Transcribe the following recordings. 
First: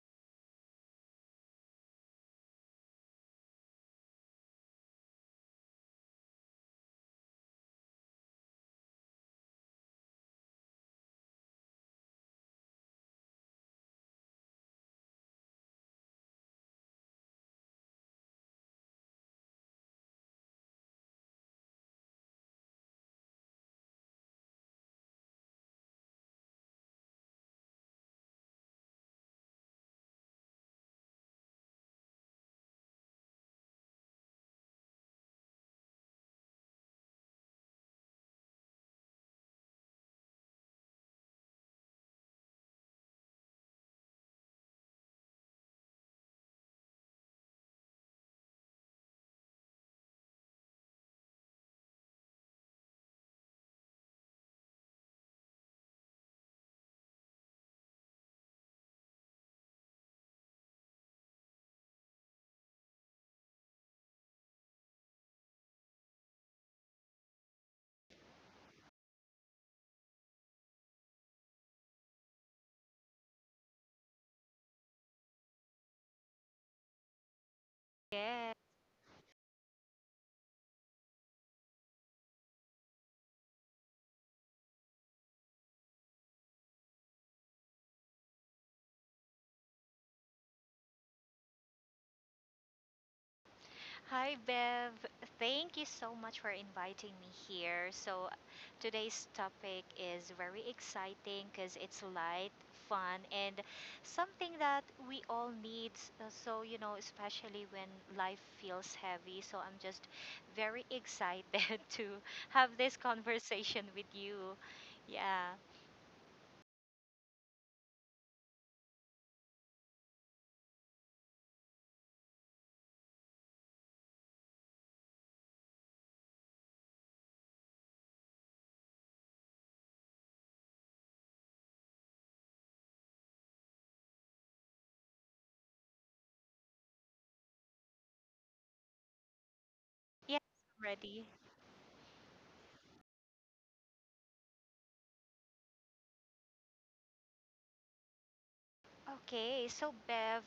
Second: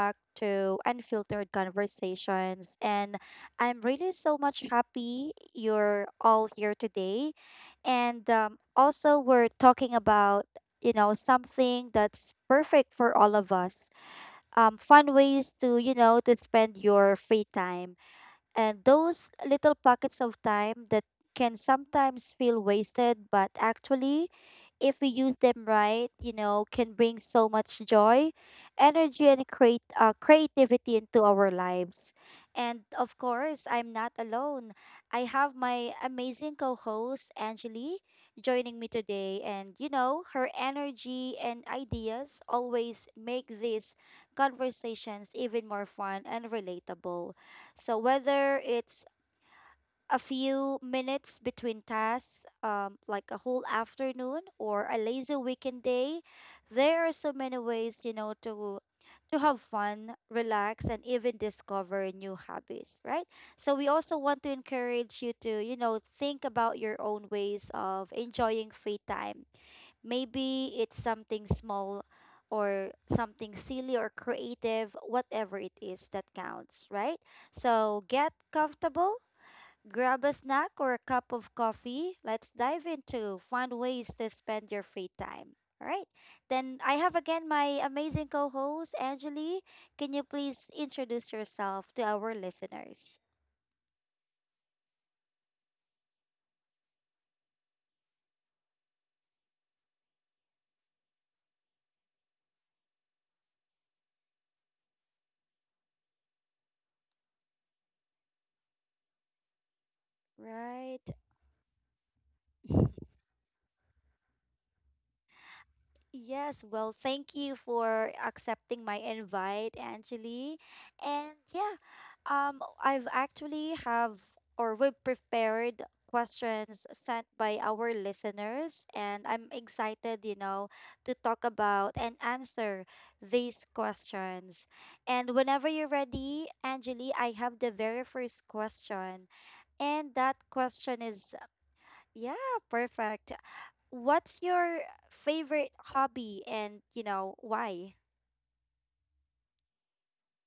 back to Unfiltered Conversations. And I'm really so much happy you're all here today. And also, we're talking about, something that's perfect for all of us, fun ways to spend your free time. And those little pockets of time that can sometimes feel wasted, but actually, if we use them right, can bring so much joy, energy, and create creativity into our lives. And of course, I'm not alone. I have my amazing co-host Angeli joining me today, and her energy and ideas always make these conversations even more fun and relatable. So whether it's a few minutes between tasks, like a whole afternoon or a lazy weekend day, there are so many ways, to have fun, relax, and even discover new hobbies, right? So we also want to encourage you to, think about your own ways of enjoying free time. Maybe it's something small or something silly or creative, whatever it is that counts, right? So get Yes. comfortable, grab a snack or a cup of coffee. Let's dive into fun ways to spend your free time. All right. Then I have again my amazing co host, Angeli. Can you please introduce yourself to our listeners? Hi, Bev. Thank you so much for inviting me here. So, today's topic is very exciting because it's light, fun, and something that we all need. You know, especially when life feels heavy. So, I'm just very Right. excited to have this conversation with you. Yeah. Yes, well, thank you for accepting my invite, Angeli. And yeah, I've actually have or we've prepared questions sent by our listeners, and I'm excited, to talk about and answer these questions. And whenever you're ready, Angeli, I have the very first question, and that Yes, question ready. is. Yeah, perfect. What's your favorite hobby and, why? Okay, so Bev,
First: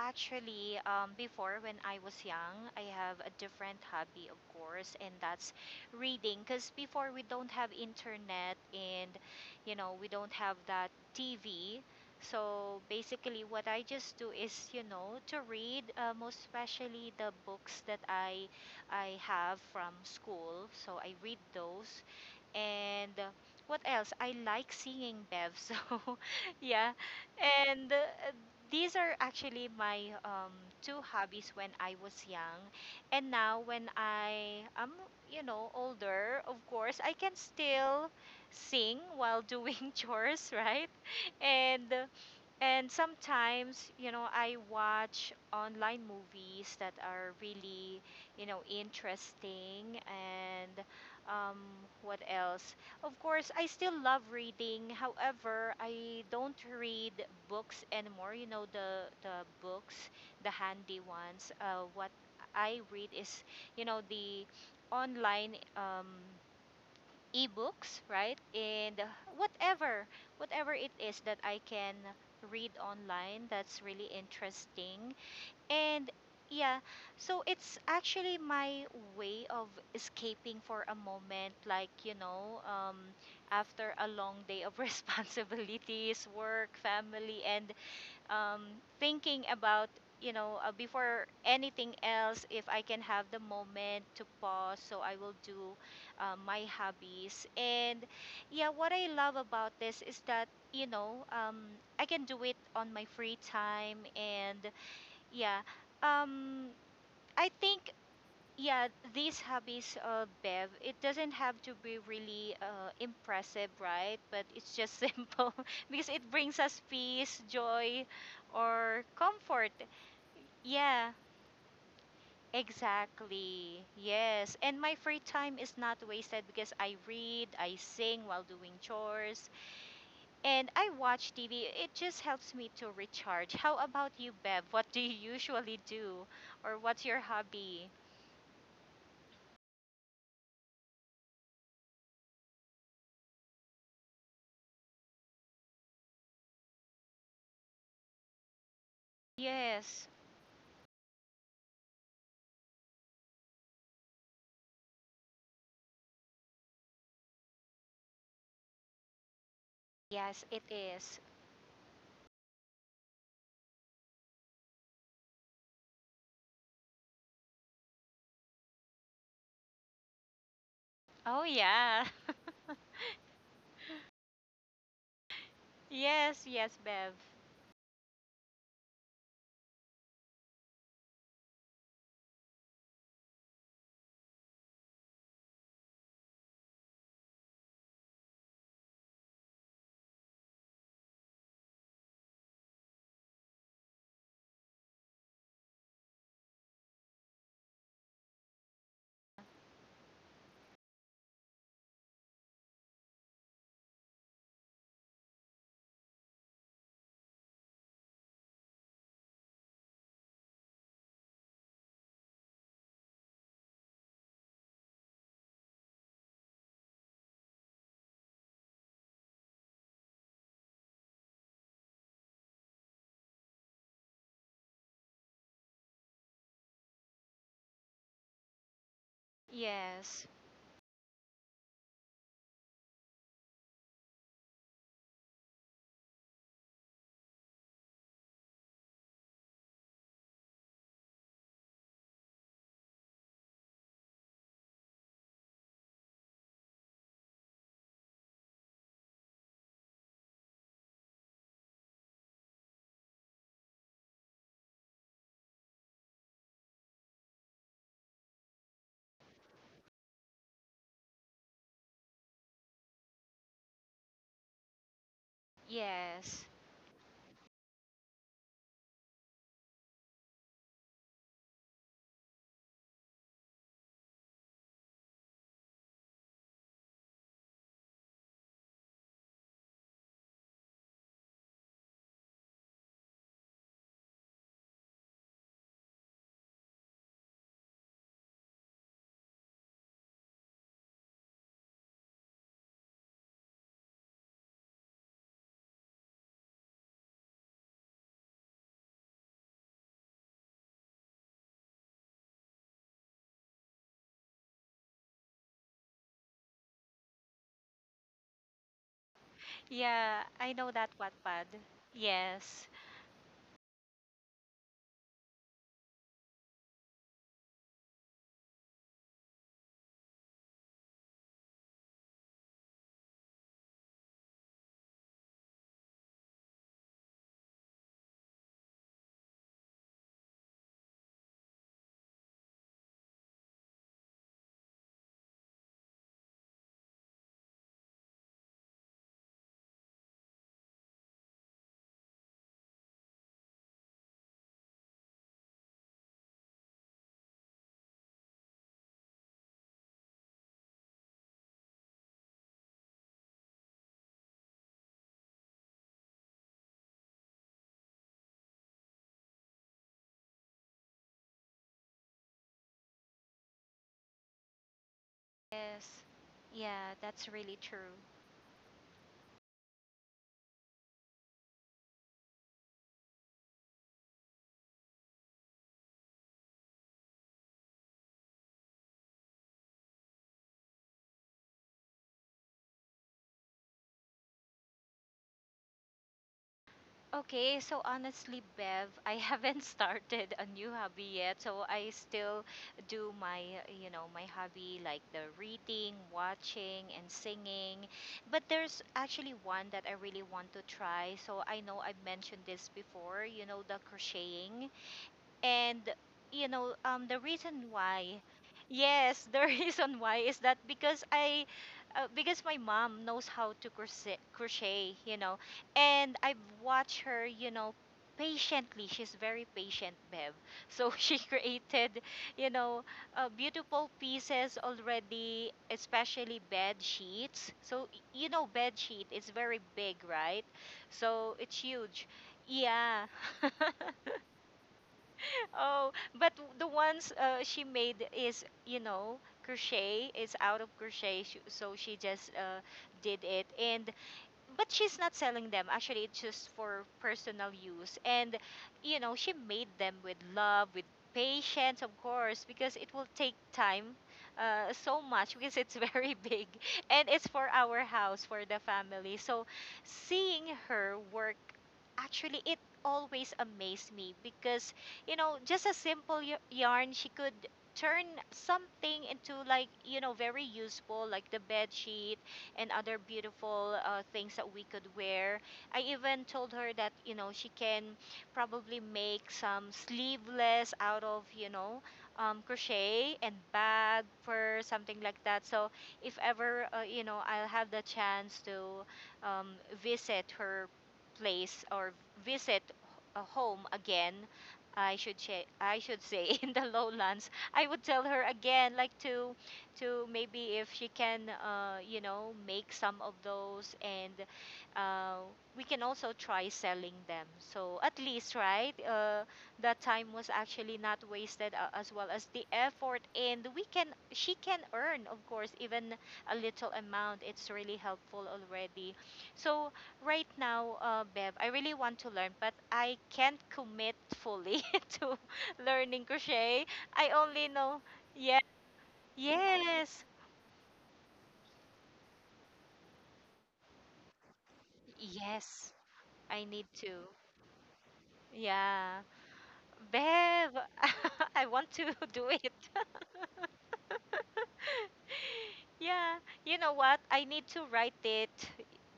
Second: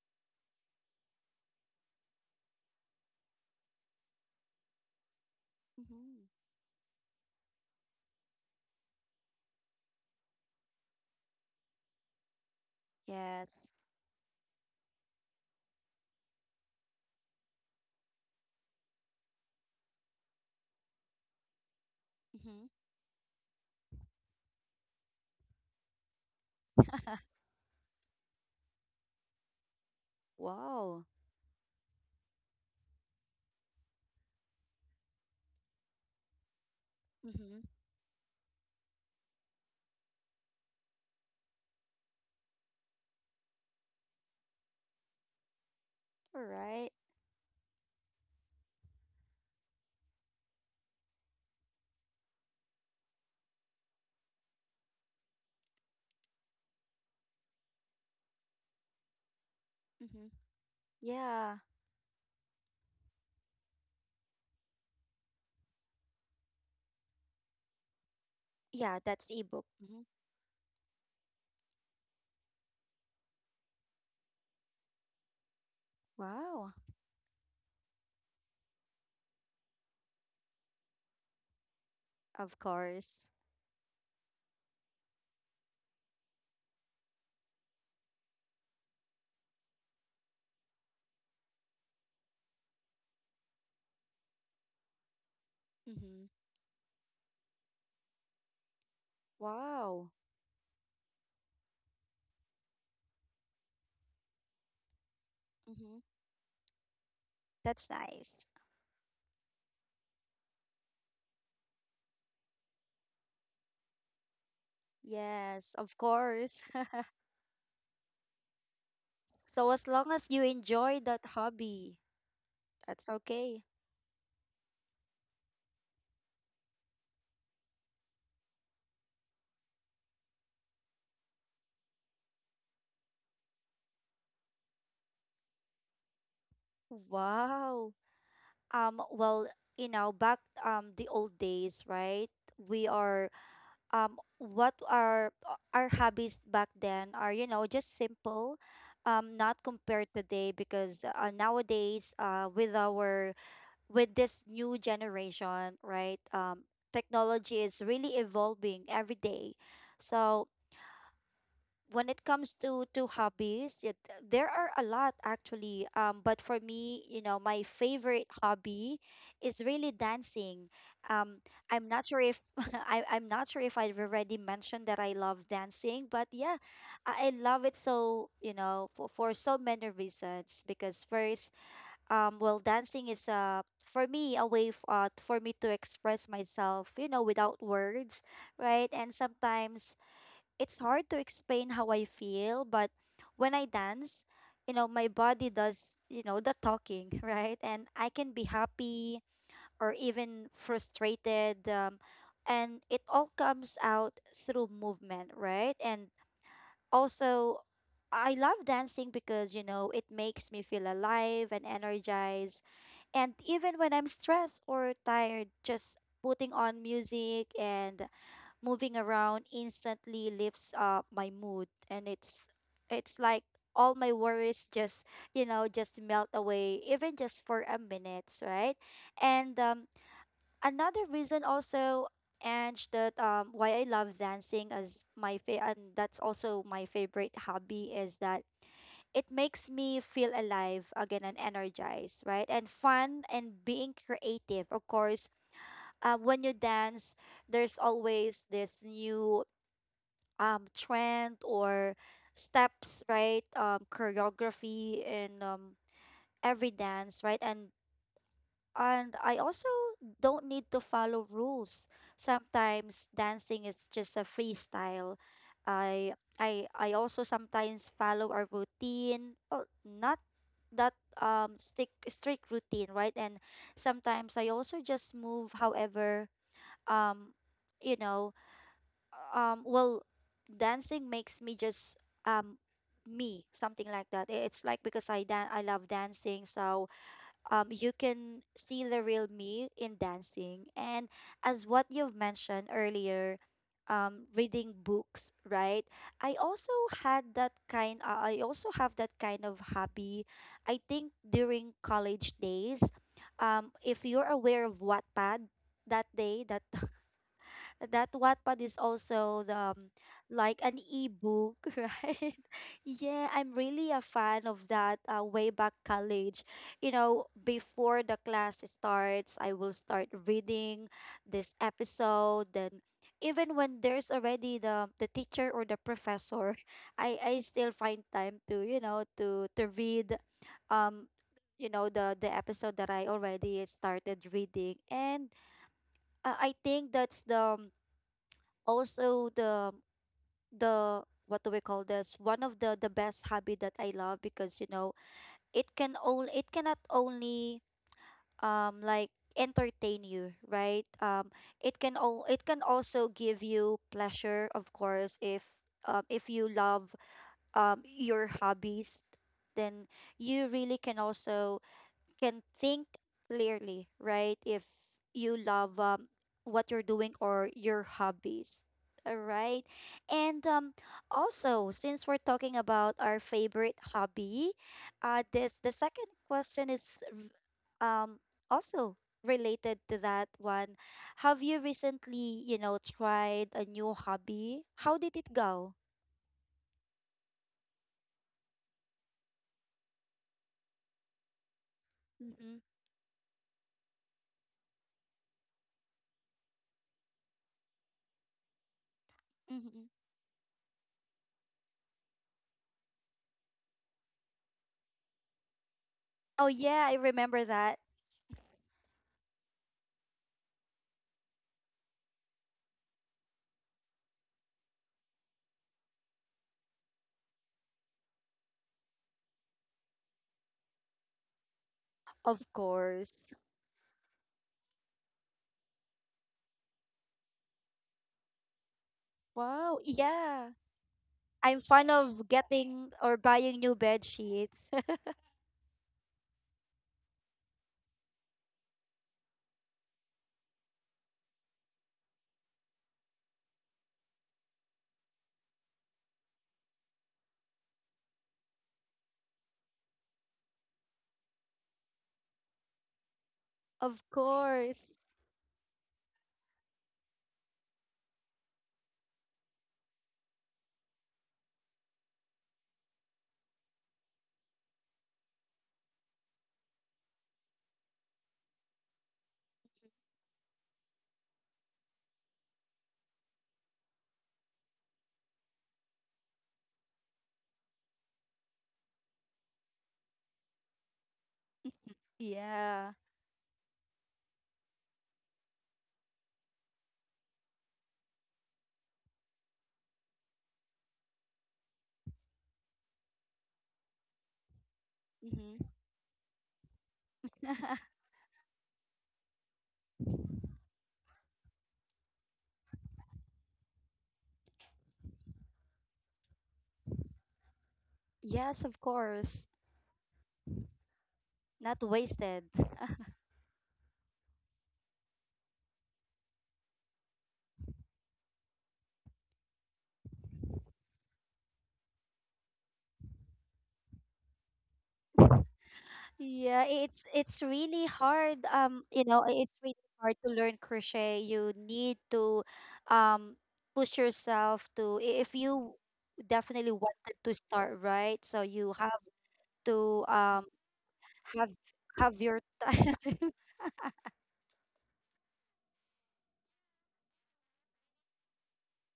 actually, before when I was young, I have a different hobby, of course, and that's Mm-hmm. reading. Because before we don't have internet and, you know, we don't have that TV. So basically, what Yes. I just do is, you know, to read, most especially the books that I have from school. So I read those, Mm-hmm. and what else? I like singing, Bev. So, yeah, and these are actually my two Wow. hobbies when I was young. And now when I am, you know, older, of course, I can Mm-hmm. still sing while doing chores, right? And uh, and sometimes, you know, I watch online All movies right. that are really, you know, interesting. And um, what else? Of course, I still love reading. However, I don't read books anymore. You know, the books, Mm-hmm. the handy ones. Yeah. What I read is, you know, the online. Ebooks, right? And Yeah, that's ebook. Mm-hmm. whatever, whatever it is that I can read online that's really interesting. And Wow. yeah, so it's actually my way of escaping for a moment, like, you Of know, course. after a long day of responsibilities, work, family, and um, thinking about you know before anything else if I can have the moment to pause so I will do Mm-hmm. My hobbies and yeah what I love about this Wow. is that you know I can do it on my free time and yeah Mm-hmm. um, I That's think nice. yeah these hobbies bev it doesn't have to be really impressive right but it's just simple Yes, of because it brings course. us peace joy or comfort So as long as you enjoy yeah that hobby, that's okay. exactly yes and my free time is not wasted because I read I sing while doing chores and I watch tv it just helps me to recharge how about you bev what do you usually do or what's your hobby Wow. Well, back the old days, right? We are, what are, our hobbies back then are, just simple, not yes. compared today, because nowadays, with this new generation, right? Technology is really evolving every day. So Yes, it is. when it comes to hobbies, there are a lot actually, but for me, my favorite hobby is really dancing. um Oh I'm not yeah. sure if I, I'm not sure if I've already mentioned that I love dancing, but Yes, yeah, yes, Bev. I love it. So, for so many reasons. Because first, well, dancing is a, for me, a way, for me to express myself, without words, right? And sometimes it's hard to explain how I feel, but when I dance, my body does, the talking, right? And I can be happy or even frustrated. And it all comes out through movement, right? And also, I love dancing because, you know, it makes me feel alive and energized. And even when I'm stressed or tired, just putting on music and moving around instantly lifts up my mood. And it's like all my worries just, just melt away even just for a minute, right? And Yes. another reason also, and that, why I love dancing and that's also my favorite hobby, is that it makes me feel alive again and energized, right? And fun and being creative. Of course, when you dance, there's always this new trend or steps, right? Choreography and every dance, right? And I also don't need to follow rules. Sometimes dancing is just a freestyle. I Yes. I also sometimes follow a routine, oh, not that stick strict routine, right? And sometimes I also just move however, um you know well, dancing makes me just, um me, something like that. It's like because I love dancing, so you can see the real me in dancing. And as what you've mentioned earlier, reading books, right? I also have that kind of hobby. I think during college days, if you're aware of Wattpad, that day that that Wattpad is also the, Yeah, I like know an that Wattpad. ebook, right? Yes. Yeah, I'm really a fan of that way back college. You know, before the class starts, I will start reading this episode. Then, even when there's already the teacher or the professor, I still find time to, to read, um, the episode that I already started reading. And I think that's the, also the, what do we call this, one of the best hobby that I love. Because, it cannot only, like, entertain you, right? It can also give you pleasure. Of course, if you love your hobbies, then you really can also can think clearly, right? If you love, Yes. What you're Yeah, doing that's or really your true. hobbies. All right. And also, since we're talking about our favorite hobby, this the second question is um, also related to that one. Have you recently, tried a new hobby? How did it go? Okay, so honestly, Bev, I haven't started a new hobby yet. So I still Mm-hmm. do my, you know, my hobby like the reading, watching, and singing. But there's actually one that Mm-hmm. I really want to try. So I know I've mentioned this before, you know, the crocheting. And you Oh, know, yeah, I the remember reason that. why, yes, the reason why is that because because my mom knows how to crochet, you know, and I've watched her, you know, patiently. She's very patient, Bev. So she created, Of you know, course. beautiful pieces already, especially bed sheets. So you know, bed sheet is very Wow. big, right? Yeah. So it's I'm fond huge. of getting Yeah. or buying new bed sheets. Oh, but the ones she made is, you know, crochet. It's out of crochet, so she just did it. And but she's not selling them. Actually, it's just for personal use. And, you know, she made them with love, with patience, of course, because it will take time Of so course. much because it's very big. And it's for our house, for the family. So seeing her work, actually, it always amazed me because, you know, just a simple yarn, she could turn something into like you know very useful like the bed sheet and other beautiful things that we could wear. I even told her that, you know, she can probably make some sleeveless out of, you know, Yeah. crochet and bag, purse, something like that. So if ever, you know, I'll have the chance to um, visit her place or visit a home again, I should say, Hmm. I should say in the lowlands, I would tell her again like to maybe if she can you know make some of those and uh, we can also try selling them so at least Yes, right of course. that time was actually not wasted Not as well as the wasted. effort and we can she can earn of course even a little amount it's really helpful already so right now bev I really want to learn but I can't commit fully to learning crochet Yeah, it's I it's only know really yeah hard. You know, it's really yes. hard to learn crochet. You need to um push yourself to, if you Yes, I need definitely to. wanted to start, right? So you Yeah. have to Bev, I have want to have do your it. time. Yeah, you know what? I need to write it.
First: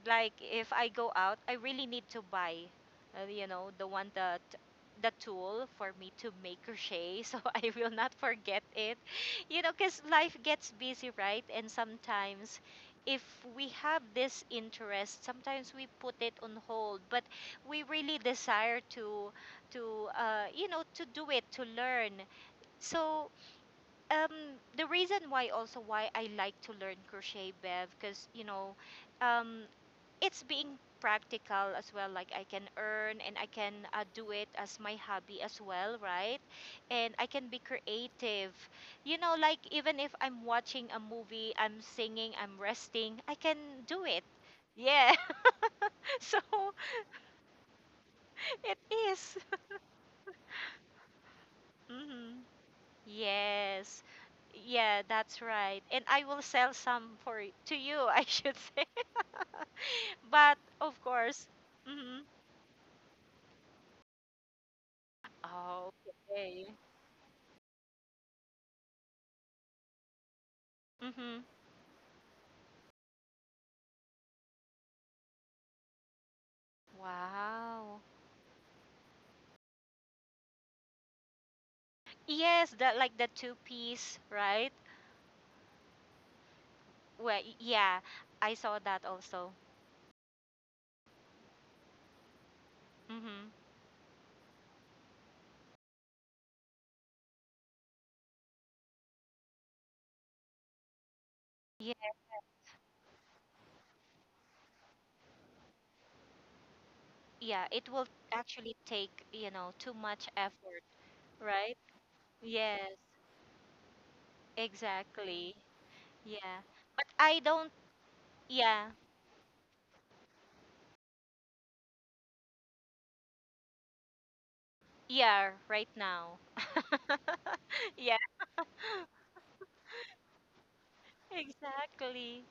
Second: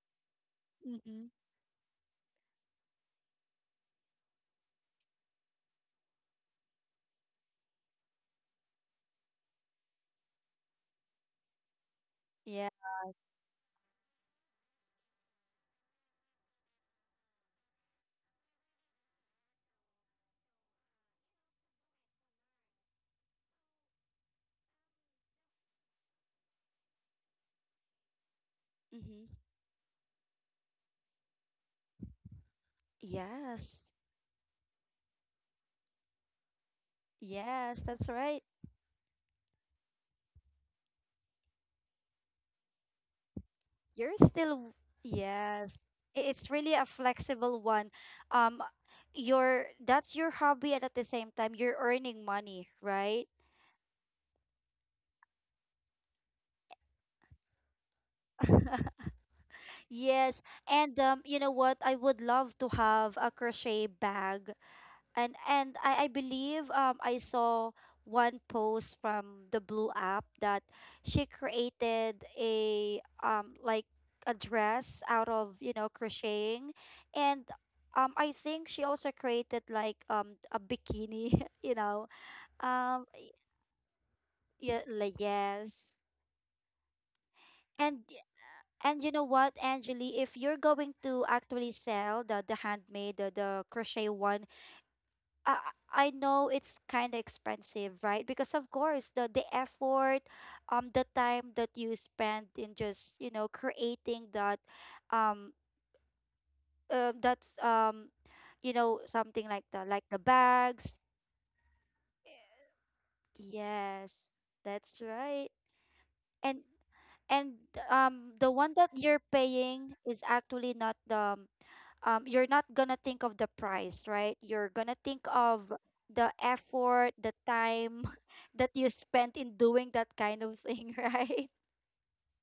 Like if I go Hmm. out, I really need to buy, you know, the one that the tool for me to make crochet so I will not forget it. You know, because life gets busy, right? And sometimes Yeah. if we have this interest, sometimes we put it on hold, but we really desire to you know to do it to learn so um, the reason why also why I like to learn crochet bev because you know Hmm. um, it's being practical as well like I can earn and I can Yes. Do it as my hobby as well right and I can be Yes, that's right. creative you know like even if I'm watching a movie I'm singing I'm resting I can do You're it still, w-, yeah yes. I- so It's really a flexible one. Um, it is. your that's your hobby, and at the same time, you're earning Mhm. money, right? Yes. Yeah, that's right. And I will sell some for to you, I should say. Yes. But And of you course, know what? I would hmm. love to have a crochet bag, and Oh, I okay. believe, I saw one post from the Blue app that she Mm-hmm. created a, like, a dress out of, you know, crocheting. And Wow. I think she also created, like, a bikini you know, Yes, that um like the two-piece, right? yeah, like, yes. Well, yeah, And I saw that you know also. what, Angeli, if you're going to actually sell the handmade, the, Mm-hmm. the crochet one, I I know it's kind of expensive, right? Because of course the effort, the time that Yeah, you spend in just, creating that, um, that's yeah, it will actually you know, take, you something know, too like the much effort, bags. right? Yes, Yes, that's exactly. right. Yeah. And But I and don't, the one yeah. that you're paying is actually not the you're not gonna think of the price, right? You're gonna think Yeah, of right now. the effort, the time Yeah, that you spent in doing that kind of thing, right? exactly.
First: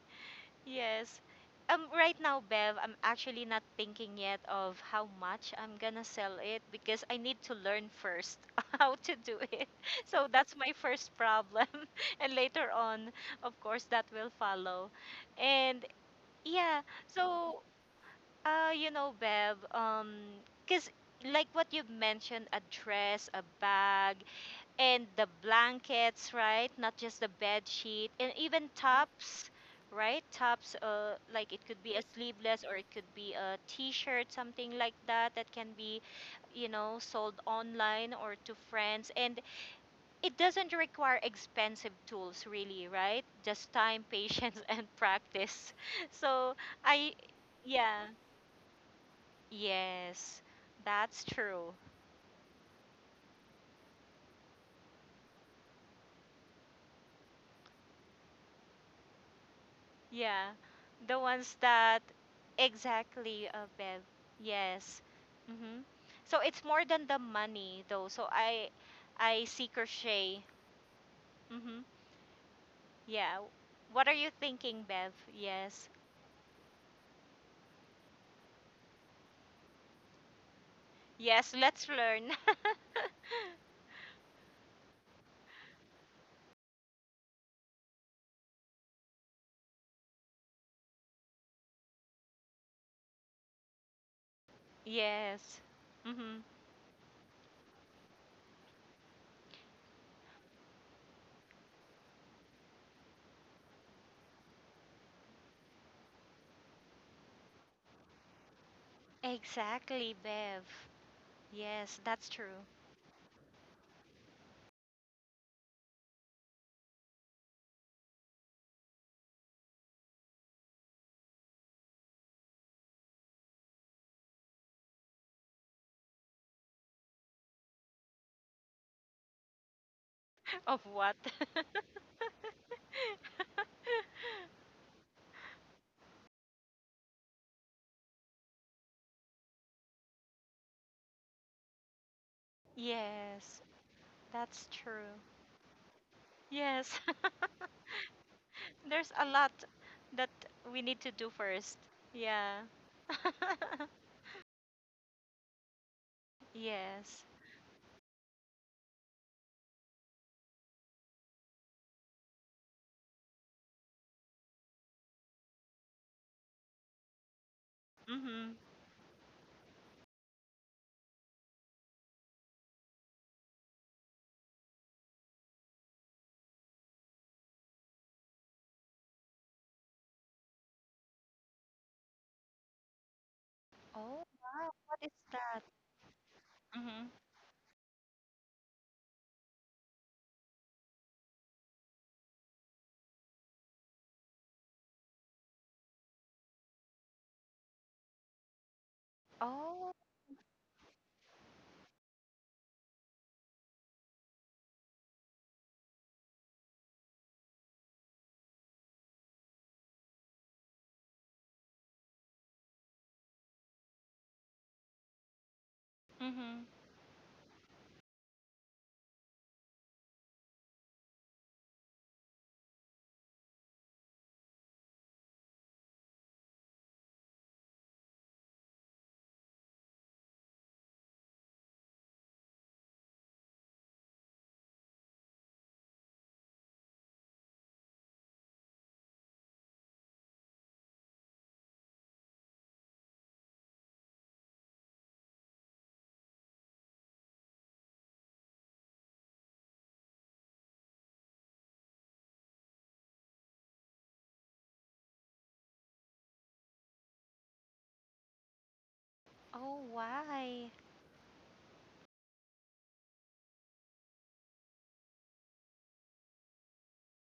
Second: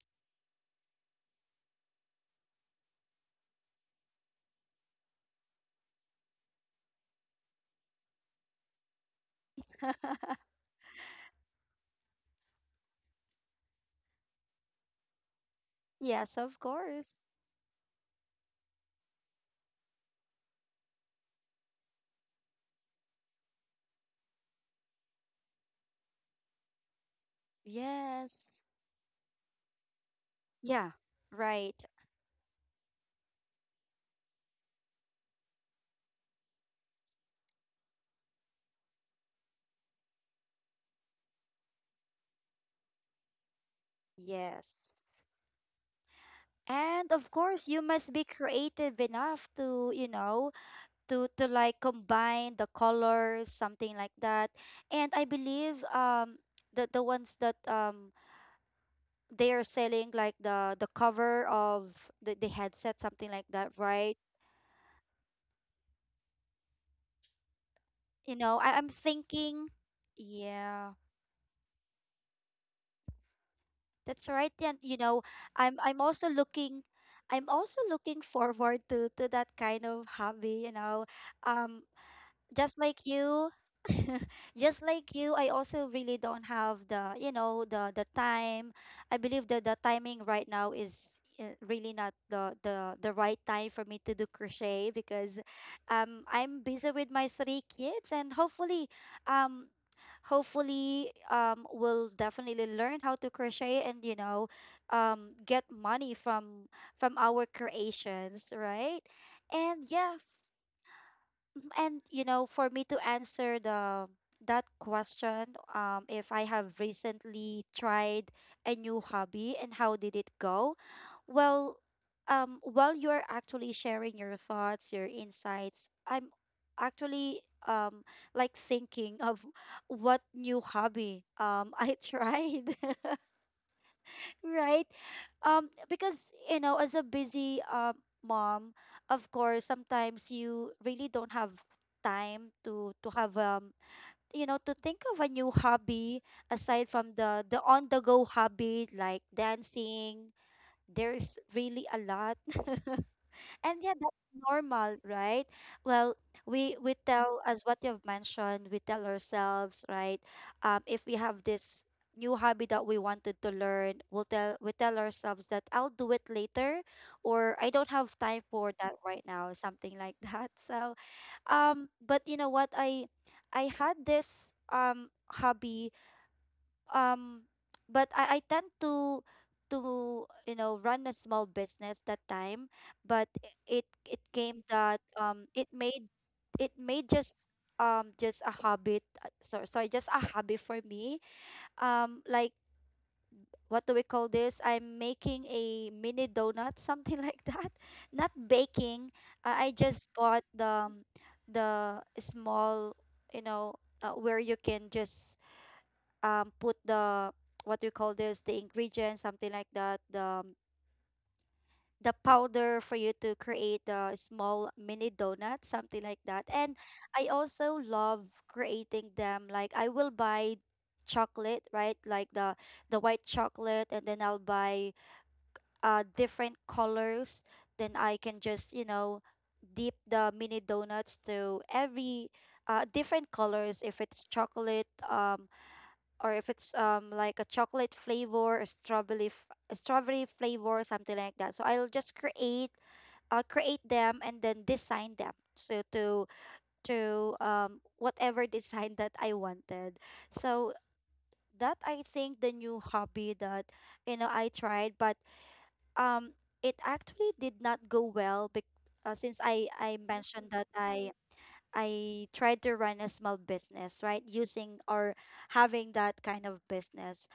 Yes. Right now, Bev, I'm actually not thinking yet of how much I'm gonna sell it because I need to learn first how to do it. So that's my first problem. And later on, of course, that will follow. And Yes, of yeah, course. so you know, Bev, because like what you've mentioned, a dress, a bag, and the blankets, right? Not just the bed sheet, and Yes. even tops, right? Tops, Yeah, like it could right. be a sleeveless or it could be a t-shirt, something like that, that can be, you know, sold online or to friends. And it doesn't require expensive tools, really, right? Just time, patience, and Yes. practice. So And I, of course, you yeah, must be creative enough to, you yes, know, to that's to true. like combine the colors, something like that. And I believe, the ones that, they are selling, like Yeah, the the cover ones that of the headset, something like exactly, that, Bev. right? Yes. Mm-hmm. So it's more than the money, though. So You know, I, i'm I thinking. see crochet. Yeah, Mm-hmm. Yeah. What are that's you right. And, thinking, Bev? I'm Yes. i'm also looking, I'm also looking forward to that kind of hobby, you know, Yes. um Let's learn. just like you, just like you, I also really don't have the, the time. I believe that the timing right now is, really not the right time for me to do crochet, because Yes. Mm-hmm. I'm busy with my three kids. And hopefully, um will definitely learn how to crochet and, you know, get money from our creations, right? And yeah, Exactly, Bev. and Yes, you that's know, true. for me to answer the, that question, if I have recently tried a new hobby and how did it go? Well, while you're actually sharing your thoughts, your insights, I'm actually, um like, thinking of what new Of hobby, what? I tried. Right? Because, as a busy, mom, of course, sometimes you really don't have time to have, Yes, that's to think true. of a new hobby aside Yes. from the on the go hobby, There's like a lot dancing. that we need to do There's first. really a lot. Yeah. And yeah, that's normal, right? Well, we Yes. tell, as what you've mentioned, we tell ourselves, right? If we have this new hobby that we wanted to learn, we tell ourselves that I'll do it later, or I don't have time Mm-hmm. for that right now, something like that. So, but you know what? I had this hobby um but I tend to you know run a small business that time. But it Oh, came wow. that What is that? it made it made Mm-hmm. just just a habit, sorry, just a hobby for me. Like, what do we call this, I'm making a mini donut, something like that, not baking. I Oh. just bought the small, you know, where you can just put the, what we call this, the ingredients, something like that, the powder for you to create the small mini donut, something like that. Mm-hmm. And I also love creating them, like I will buy chocolate, right, like the white chocolate, and then I'll buy different colors. Then I can just, you know, dip the mini donuts to every different colors, if it's chocolate, or if it's like a chocolate flavor, a a strawberry flavor, something like that. So I'll just create them and then design them. So to whatever design that I wanted. So that, I think, the new hobby that, you know, I tried, but um it actually did not go well, because since I Oh, I mentioned that why? I tried to run a small business, right? Using or having that kind of business.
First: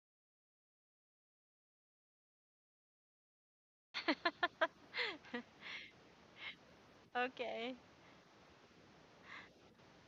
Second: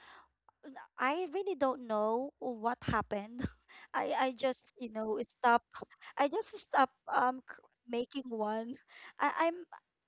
I really don't know what happened. I just, you know, stop. I just stop Okay. making one. I, I'm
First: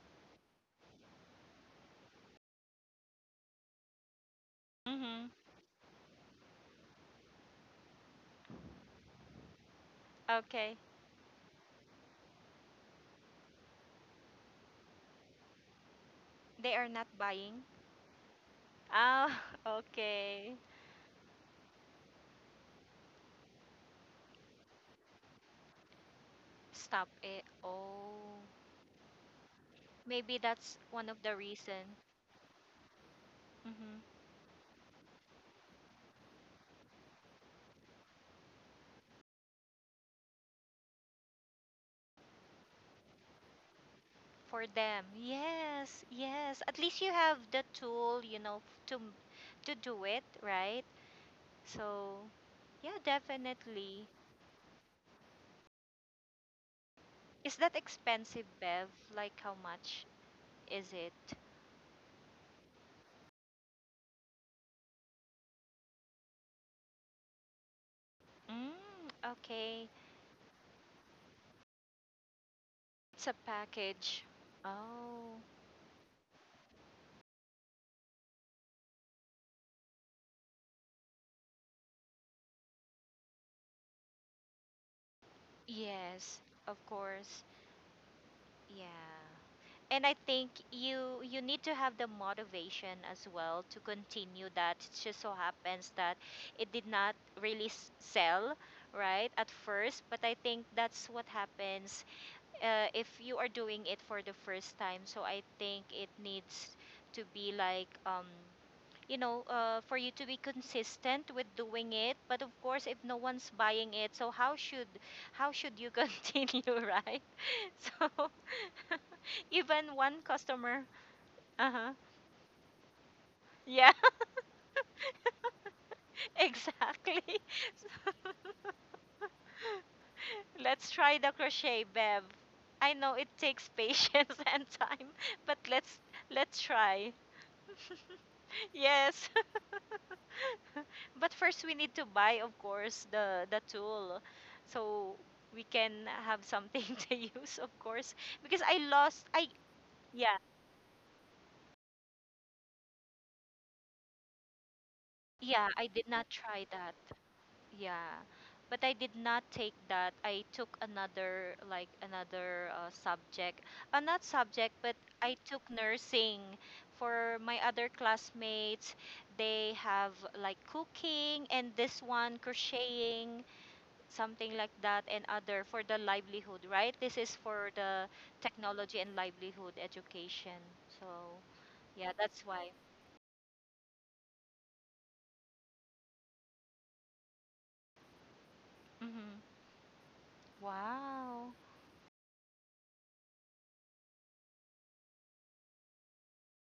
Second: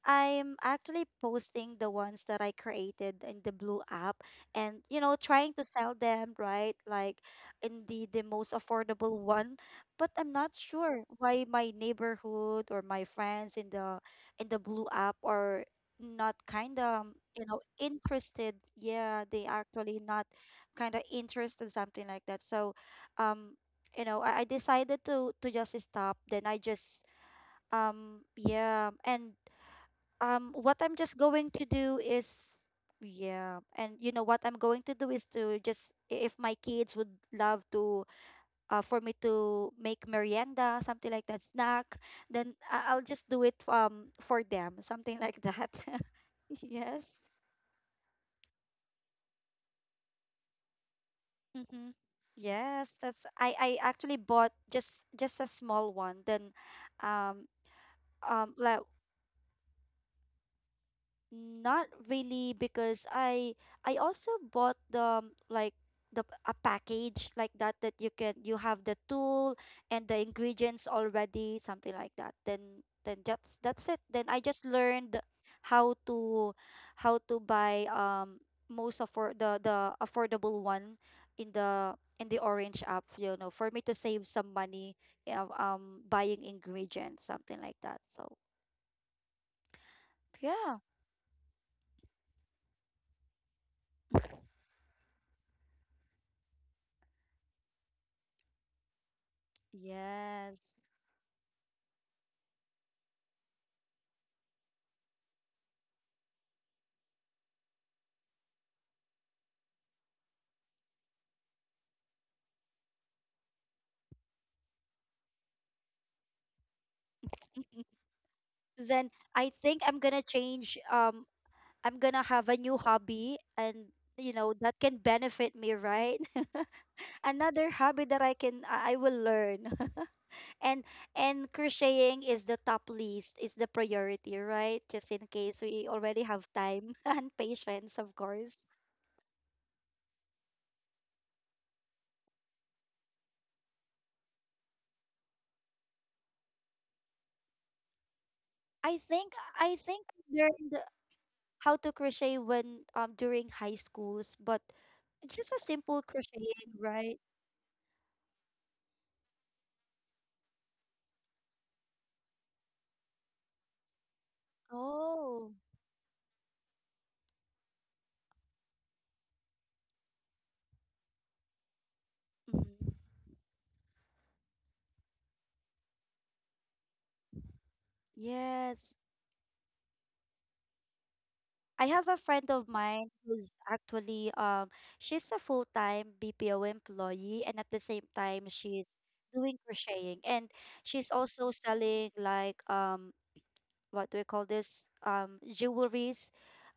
I'm actually posting the ones that I created in the blue app, and you know, Mm-hmm. trying to sell them, right, like in the most affordable one. But I'm not Okay. sure why my neighborhood or my friends in the blue app are not They kind are not of, you know, buying. interested. Yeah, Ah. they actually not Okay. kind of interest and something like that. So, um you know, I decided to just stop. Then I just, Stop it. Oh. Yeah. And Maybe what that's I'm one just of the going to reason. do is, yeah, and you Mm-hmm. know what I'm going to do is to just, if my kids would love to, for me to make merienda, something like that, snack, then I'll just do it for For them, them. something like that. Yes, yes. At least you Yes. have the tool, you know, to do it, right? Mm-hmm. So, yeah, Yes, that's, I definitely. actually bought just a small one. Then um Is that expensive, like, Bev? Like how much is it? not really, because I also bought the like, the a package like that, that you can, you have the Mm, tool okay. and the ingredients already, something like that. Then It's a that's it. Then package. I just learned Oh, how to how to buy, most afford, the affordable one in the orange app, you know, for me to save some money. Yeah, buying yes, of ingredients, course. something like that. So Yeah. And I think yeah. you need to have the motivation as well to continue that. It just so happens that it did not really sell right at first, but I Yes. think that's what happens if you are doing it for the first time. So I think it needs to be like you know, for you to be consistent with doing it. But of course, if no one's buying it, so how should you continue, right? So Then I think even I'm gonna one change. customer, uh huh, I'm gonna have a new hobby, and yeah, you know that can benefit me, right? exactly. Another So, hobby that I can I will learn, and let's try the and crochet, crocheting Bev. is the top I know it least, is the takes priority, patience and right? time, Just in but case we let's already have let's time try. and patience, of course. Yes. But first we need to buy, of course, the tool so we can have something to use, of course. Because I I lost think I I think Yeah, I learned how to crochet when, during high schools, but just a yeah, I simple did not try crocheting, that. right? Yeah. But I did not take that. I took another like another subject. Not subject, but I Oh. took nursing for my other classmates. They have like cooking and this one Mhm. crocheting. Something like that, and other for the livelihood, right? This is for the Yes. technology and livelihood education. So, I have yeah, a that's friend of why. mine who's actually, she's a full-time BPO employee, and at the same time she's Mm-hmm. doing crocheting, and she's also Wow. selling, like, what do we call this, jewelry.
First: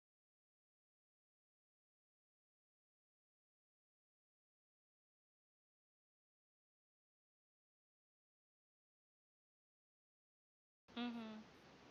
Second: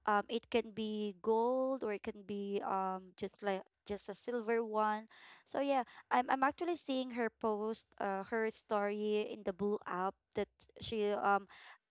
It can be gold or it can be, just like, just a silver one. So yeah. I'm actually seeing her post, her story in the blue app, that she, Mm-hmm.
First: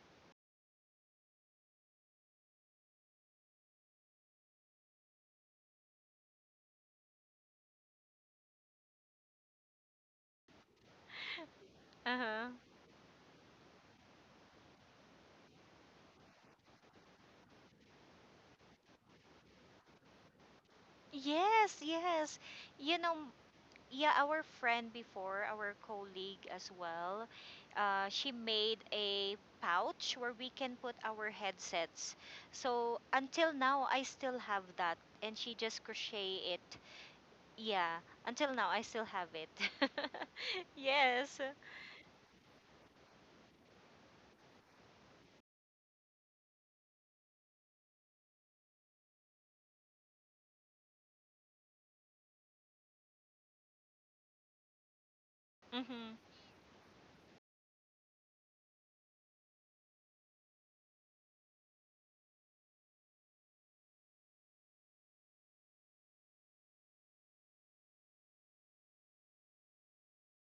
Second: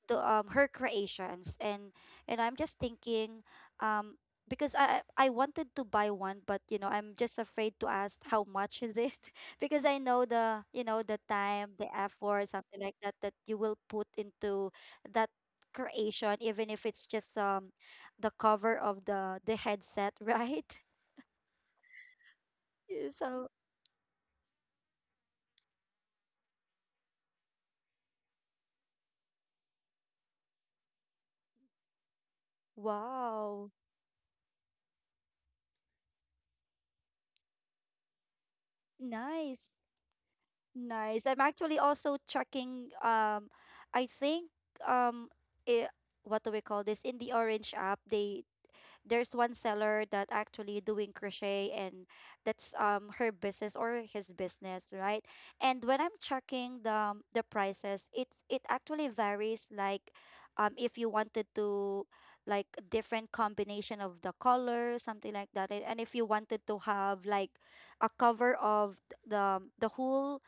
the her creations. And I'm just thinking, um because I wanted to buy one, but you know, I'm just afraid to ask how much is it, because I know the, you know, the time, the effort, Uh-huh. something like that, that you will put into that creation, even if it's just the cover of the headset, right? Yes, yes. You Yeah. know, So yeah, our friend before, our colleague as well, she made a pouch where we can put our headsets. So until wow, now, I still have that, and she just crochet it. Yeah, until now I still have it. nice, nice. Yes. I'm actually also checking. I think, um, it, what do we call this in the Orange app? They There's one seller that actually doing crochet, and that's, her business or his business, right? And when I'm Mhm. checking the prices, it actually varies, like, if you wanted to, like, different combination of the color, something like that. And if you wanted to have like a cover of the whole,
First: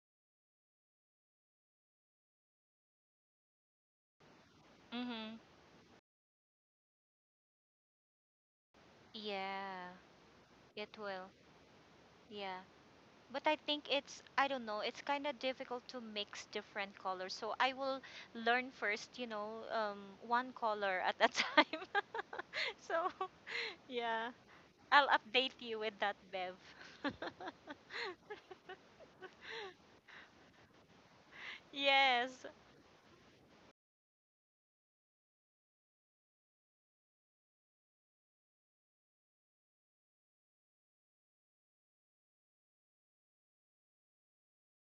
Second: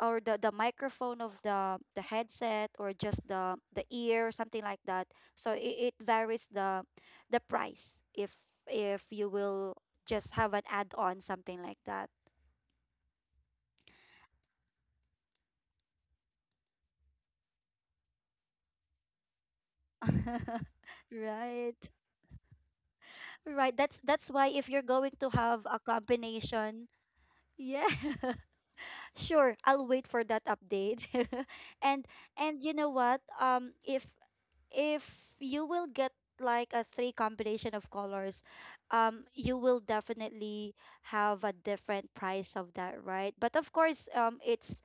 or the microphone of the headset, or just the ear, something like that. Mhm. So it varies the price, if you will Yeah, just have an it add-on, will. something like that. Yeah. But I think it's I don't know, it's kind of difficult to mix different colors. So I will learn first, one color at a time. Right, So, right, that's yeah. that's why, if you're I'll going to update have you a with that, Bev. combination. Yeah. Sure, I'll wait for that update, and Yes. and you know what, if you will get like a three combination of colors, you will definitely have a different price of that, right? But of course, it's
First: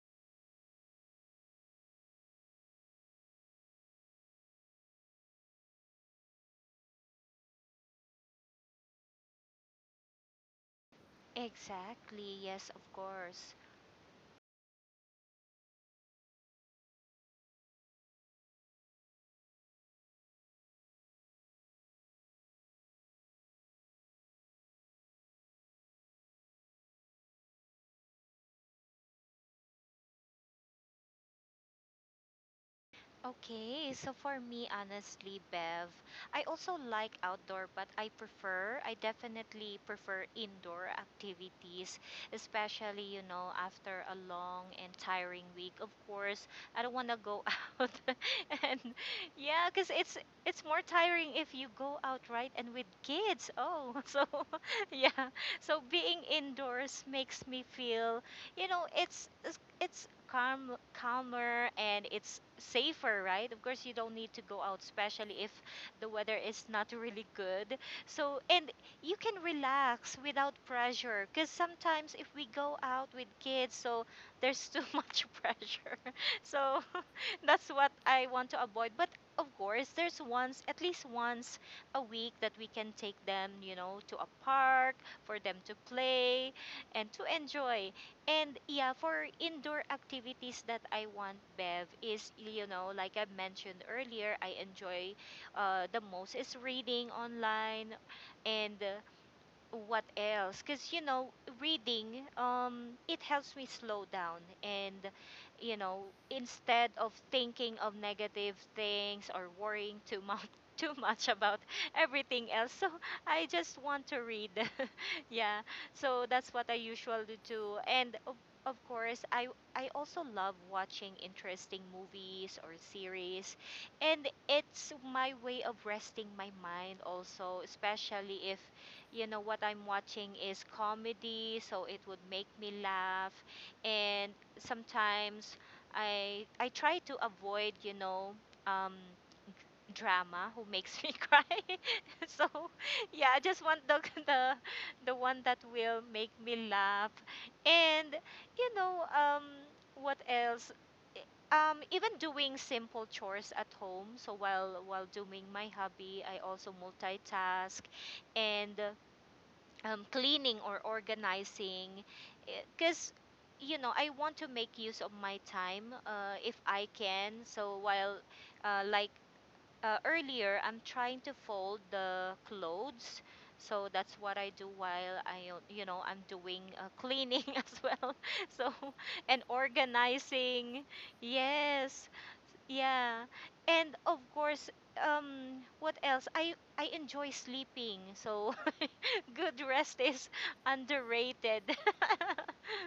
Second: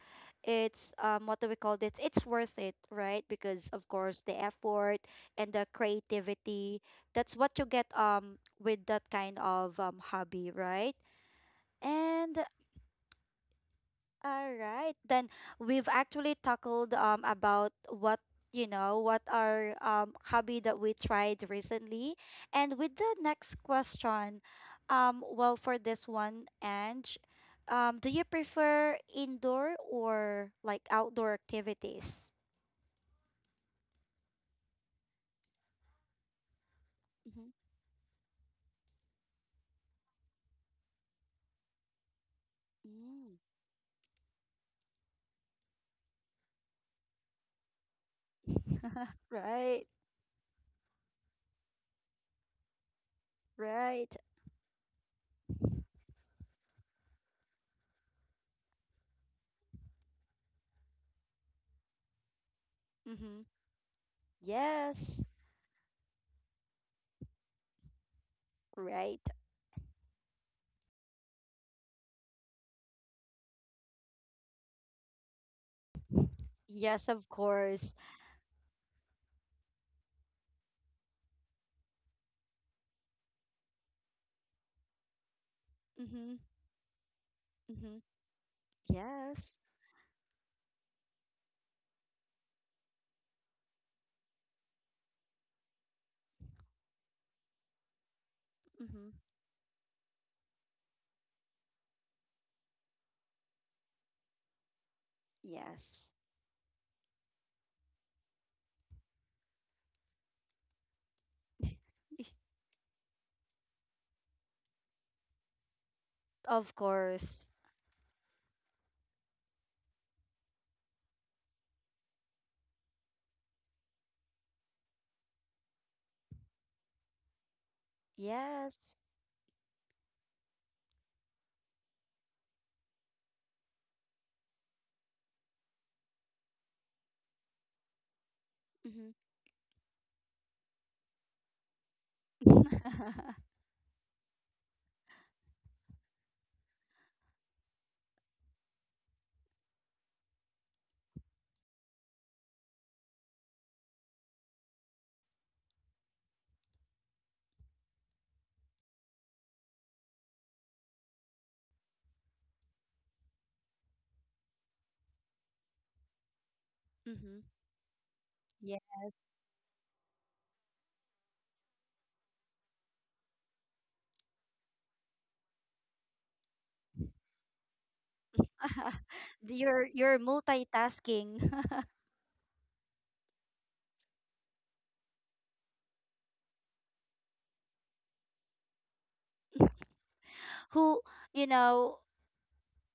it's what do we call this? It's worth it, right? Because of course the effort and the creativity, that's what you get with that kind of hobby, right? Exactly. And Yes, of course. all right. Then we've actually tackled about what, you know, what our hobby that we tried recently. And with the next question, well, for this one, Ange, do you prefer indoor or like outdoor activities? Okay, so for me, honestly, Bev, I also like Mm-hmm. outdoor, but I definitely prefer indoor activities, especially, you Mm. know, after a long and tiring week. Of course, I don't want to go out. And yeah, Right. because it's more tiring if you go out, right? And with kids. Oh, Right. so yeah. So being indoors makes me feel, you know, it's calmer and it's safer, Mm-hmm. right? Of course you don't need to go out, Yes. especially if the weather is not really good. So and you Right. can relax without pressure, because sometimes if we go out with kids, so there's too much pressure so Yes, of that's what course. I want to avoid. But of course there's once at least once a week that we can take them, you know, to a park for them to Mm-hmm. play and to enjoy. Mm-hmm. And yeah, for Yes. indoor activities that I want, Bev, is, you know, like I mentioned earlier, I enjoy the most is reading online, and Mm-hmm. what else, because you know reading it helps me slow down and, you know, Yes. instead of thinking of negative things or worrying too much too much about everything else. So I just want to read. Yeah, so that's what I Of usually do. course. And of course I also love watching interesting movies or series, and it's my way of resting my mind also, especially if you Yes. know what I'm watching is comedy, so it would make me laugh. And sometimes I try to avoid, you know, um, Mm-hmm. drama who makes me cry. So yeah, I just want the the the one that will make me laugh. And you know, what else? Even doing simple chores at home. So while doing my hobby, I also multitask, and cleaning or organizing, because you know I want to make use of my time if I can. Mm-hmm. So while Yeah. like earlier I'm trying to fold the clothes, so that's what I do while I, you know, I'm doing cleaning as well. So and You're organizing. multitasking. Yes. Yeah. And of course, what else? I enjoy sleeping. So good rest is Who, you underrated. know,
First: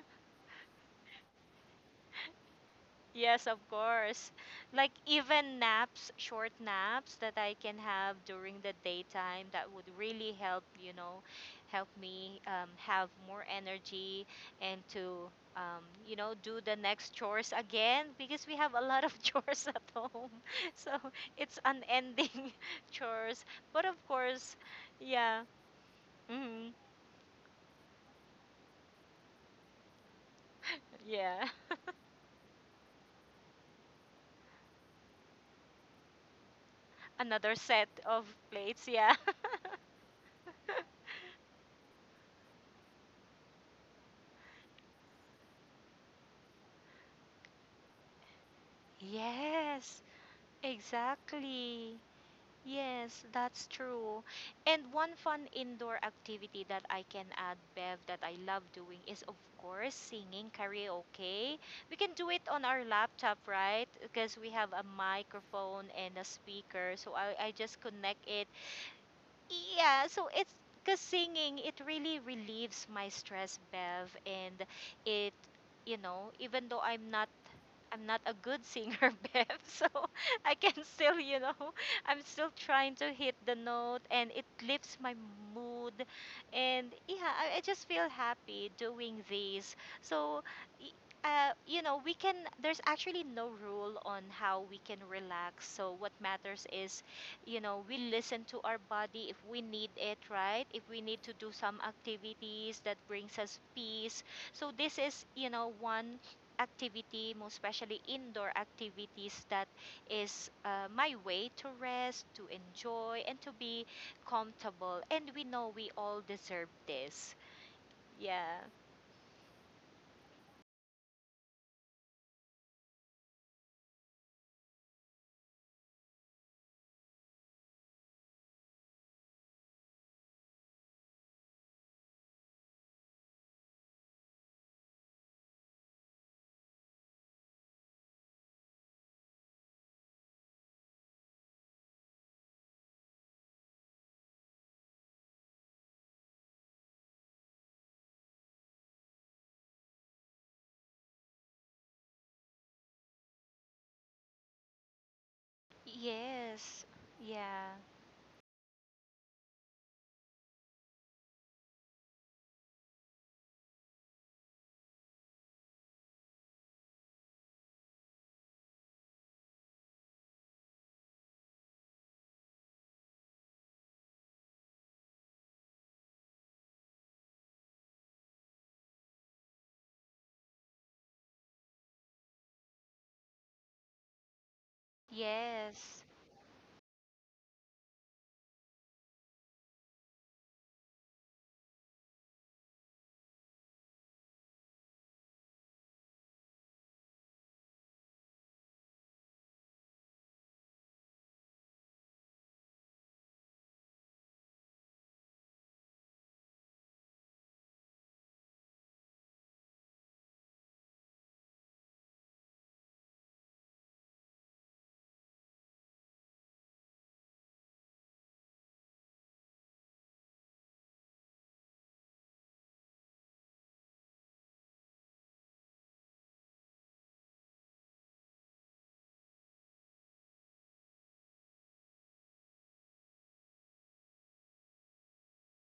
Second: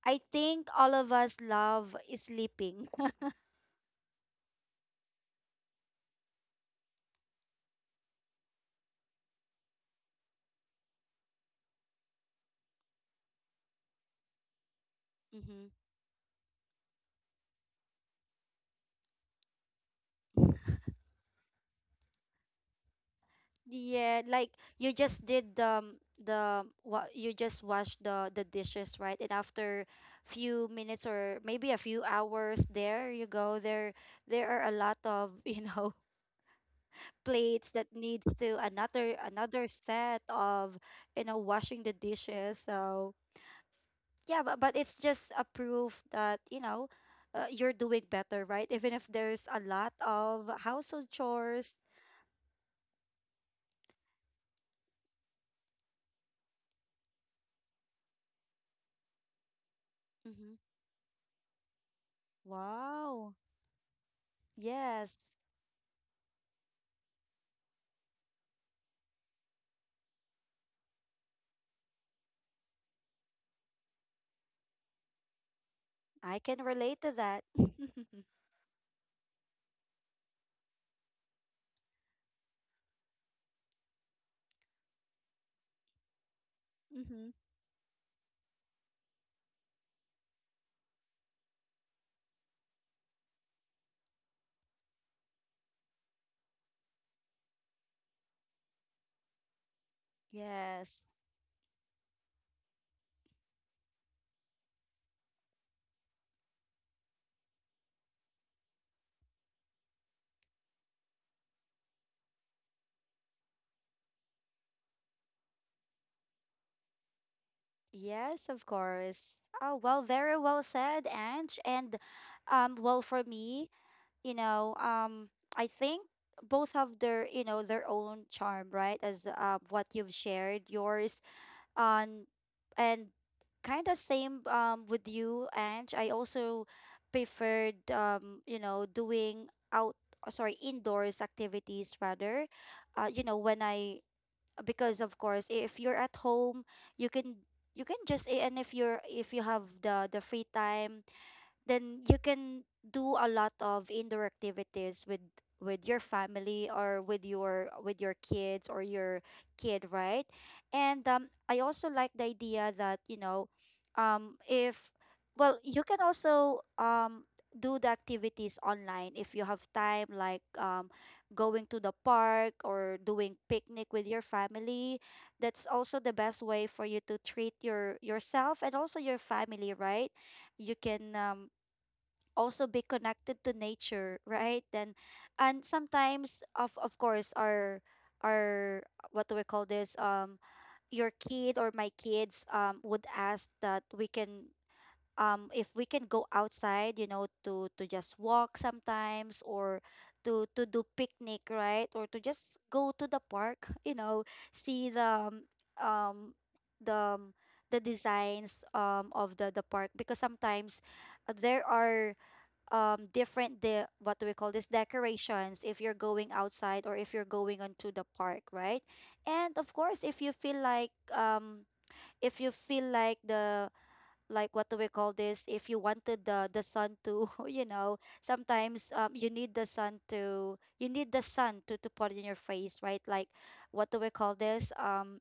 I think all of us love sleeping. Yes, of course. Like even naps, short naps that I can have during the daytime, that would really help, you know, help me, have more energy and to, Mm-hmm. You know, do the next chores again, because we have a lot of chores at home. So it's unending chores. But of Yeah, like course, you just yeah. did the Hmm. what you just washed the dishes, right? And after few minutes, or Yeah. maybe a few hours, there you go, there are a lot of you know Another plates that set needs of to, plates, another yeah. another set of, you know, washing the dishes. So yeah, but it's just a proof that, you know, you're doing better, right, even if there's a lot Yes, of household chores. exactly. Yes, that's true. And one fun indoor activity that I can add, Bev, that I love doing is, of course, singing Hmm. karaoke. We can do it on our Wow. laptop, right? Because we have a Yes, microphone and a speaker. So I just connect it. Yeah, so it's because singing, it really relieves my stress, Bev, and it, you know, I can even though relate I'm to not that. I'm not Hmm. a good singer, Bev, so I can still, you know, I'm still trying to hit the note, and it lifts my mood, and yeah, I just feel happy doing these. So. Y- You know, we can, there's actually no rule on how we can relax. So, what matters is, you know, we listen to our body if we need it, right? If we Yes. need to do some activities that brings us peace. So this is, you know, one activity, most especially indoor activities, that is, my way to rest, to enjoy, and to be comfortable. And we know we all deserve this. Yes, Yeah. of course. Oh, well, very well said, Ange, and well, for me, you know, I think both have their, you know, their own charm, right? As, what you've shared, yours on, and kind of same with you, Ange. I also preferred, you know, doing out, sorry, indoors activities rather. You know, when I, because of course if you're at home, you can just, and if you have the free time, then you can do a lot of indoor activities with your family, Yes. or with your Yeah. Kids or your kid, right? And I also like the idea that, you know, if, well, you can also do the activities online if you have time, like going to the park or doing picnic with your family. That's also the best way for you to treat your yourself and also your family, right? You can also be connected to nature, right? Then and Yes, sometimes of course our what do we call this? Your kid or my kids would ask that we can, if we can go outside, you know, to just walk sometimes, or to do picnic, right? Or to just go to the park, you know, see the, um, the um, the designs of the park, because sometimes, there are different, the what do we call this, decorations if you're going outside or if you're going onto the park, right? And of course if you feel like, if you feel like the like what do we call this, if you wanted the sun to, you know, sometimes, you need the sun to put in your face, right, like, what do we call this,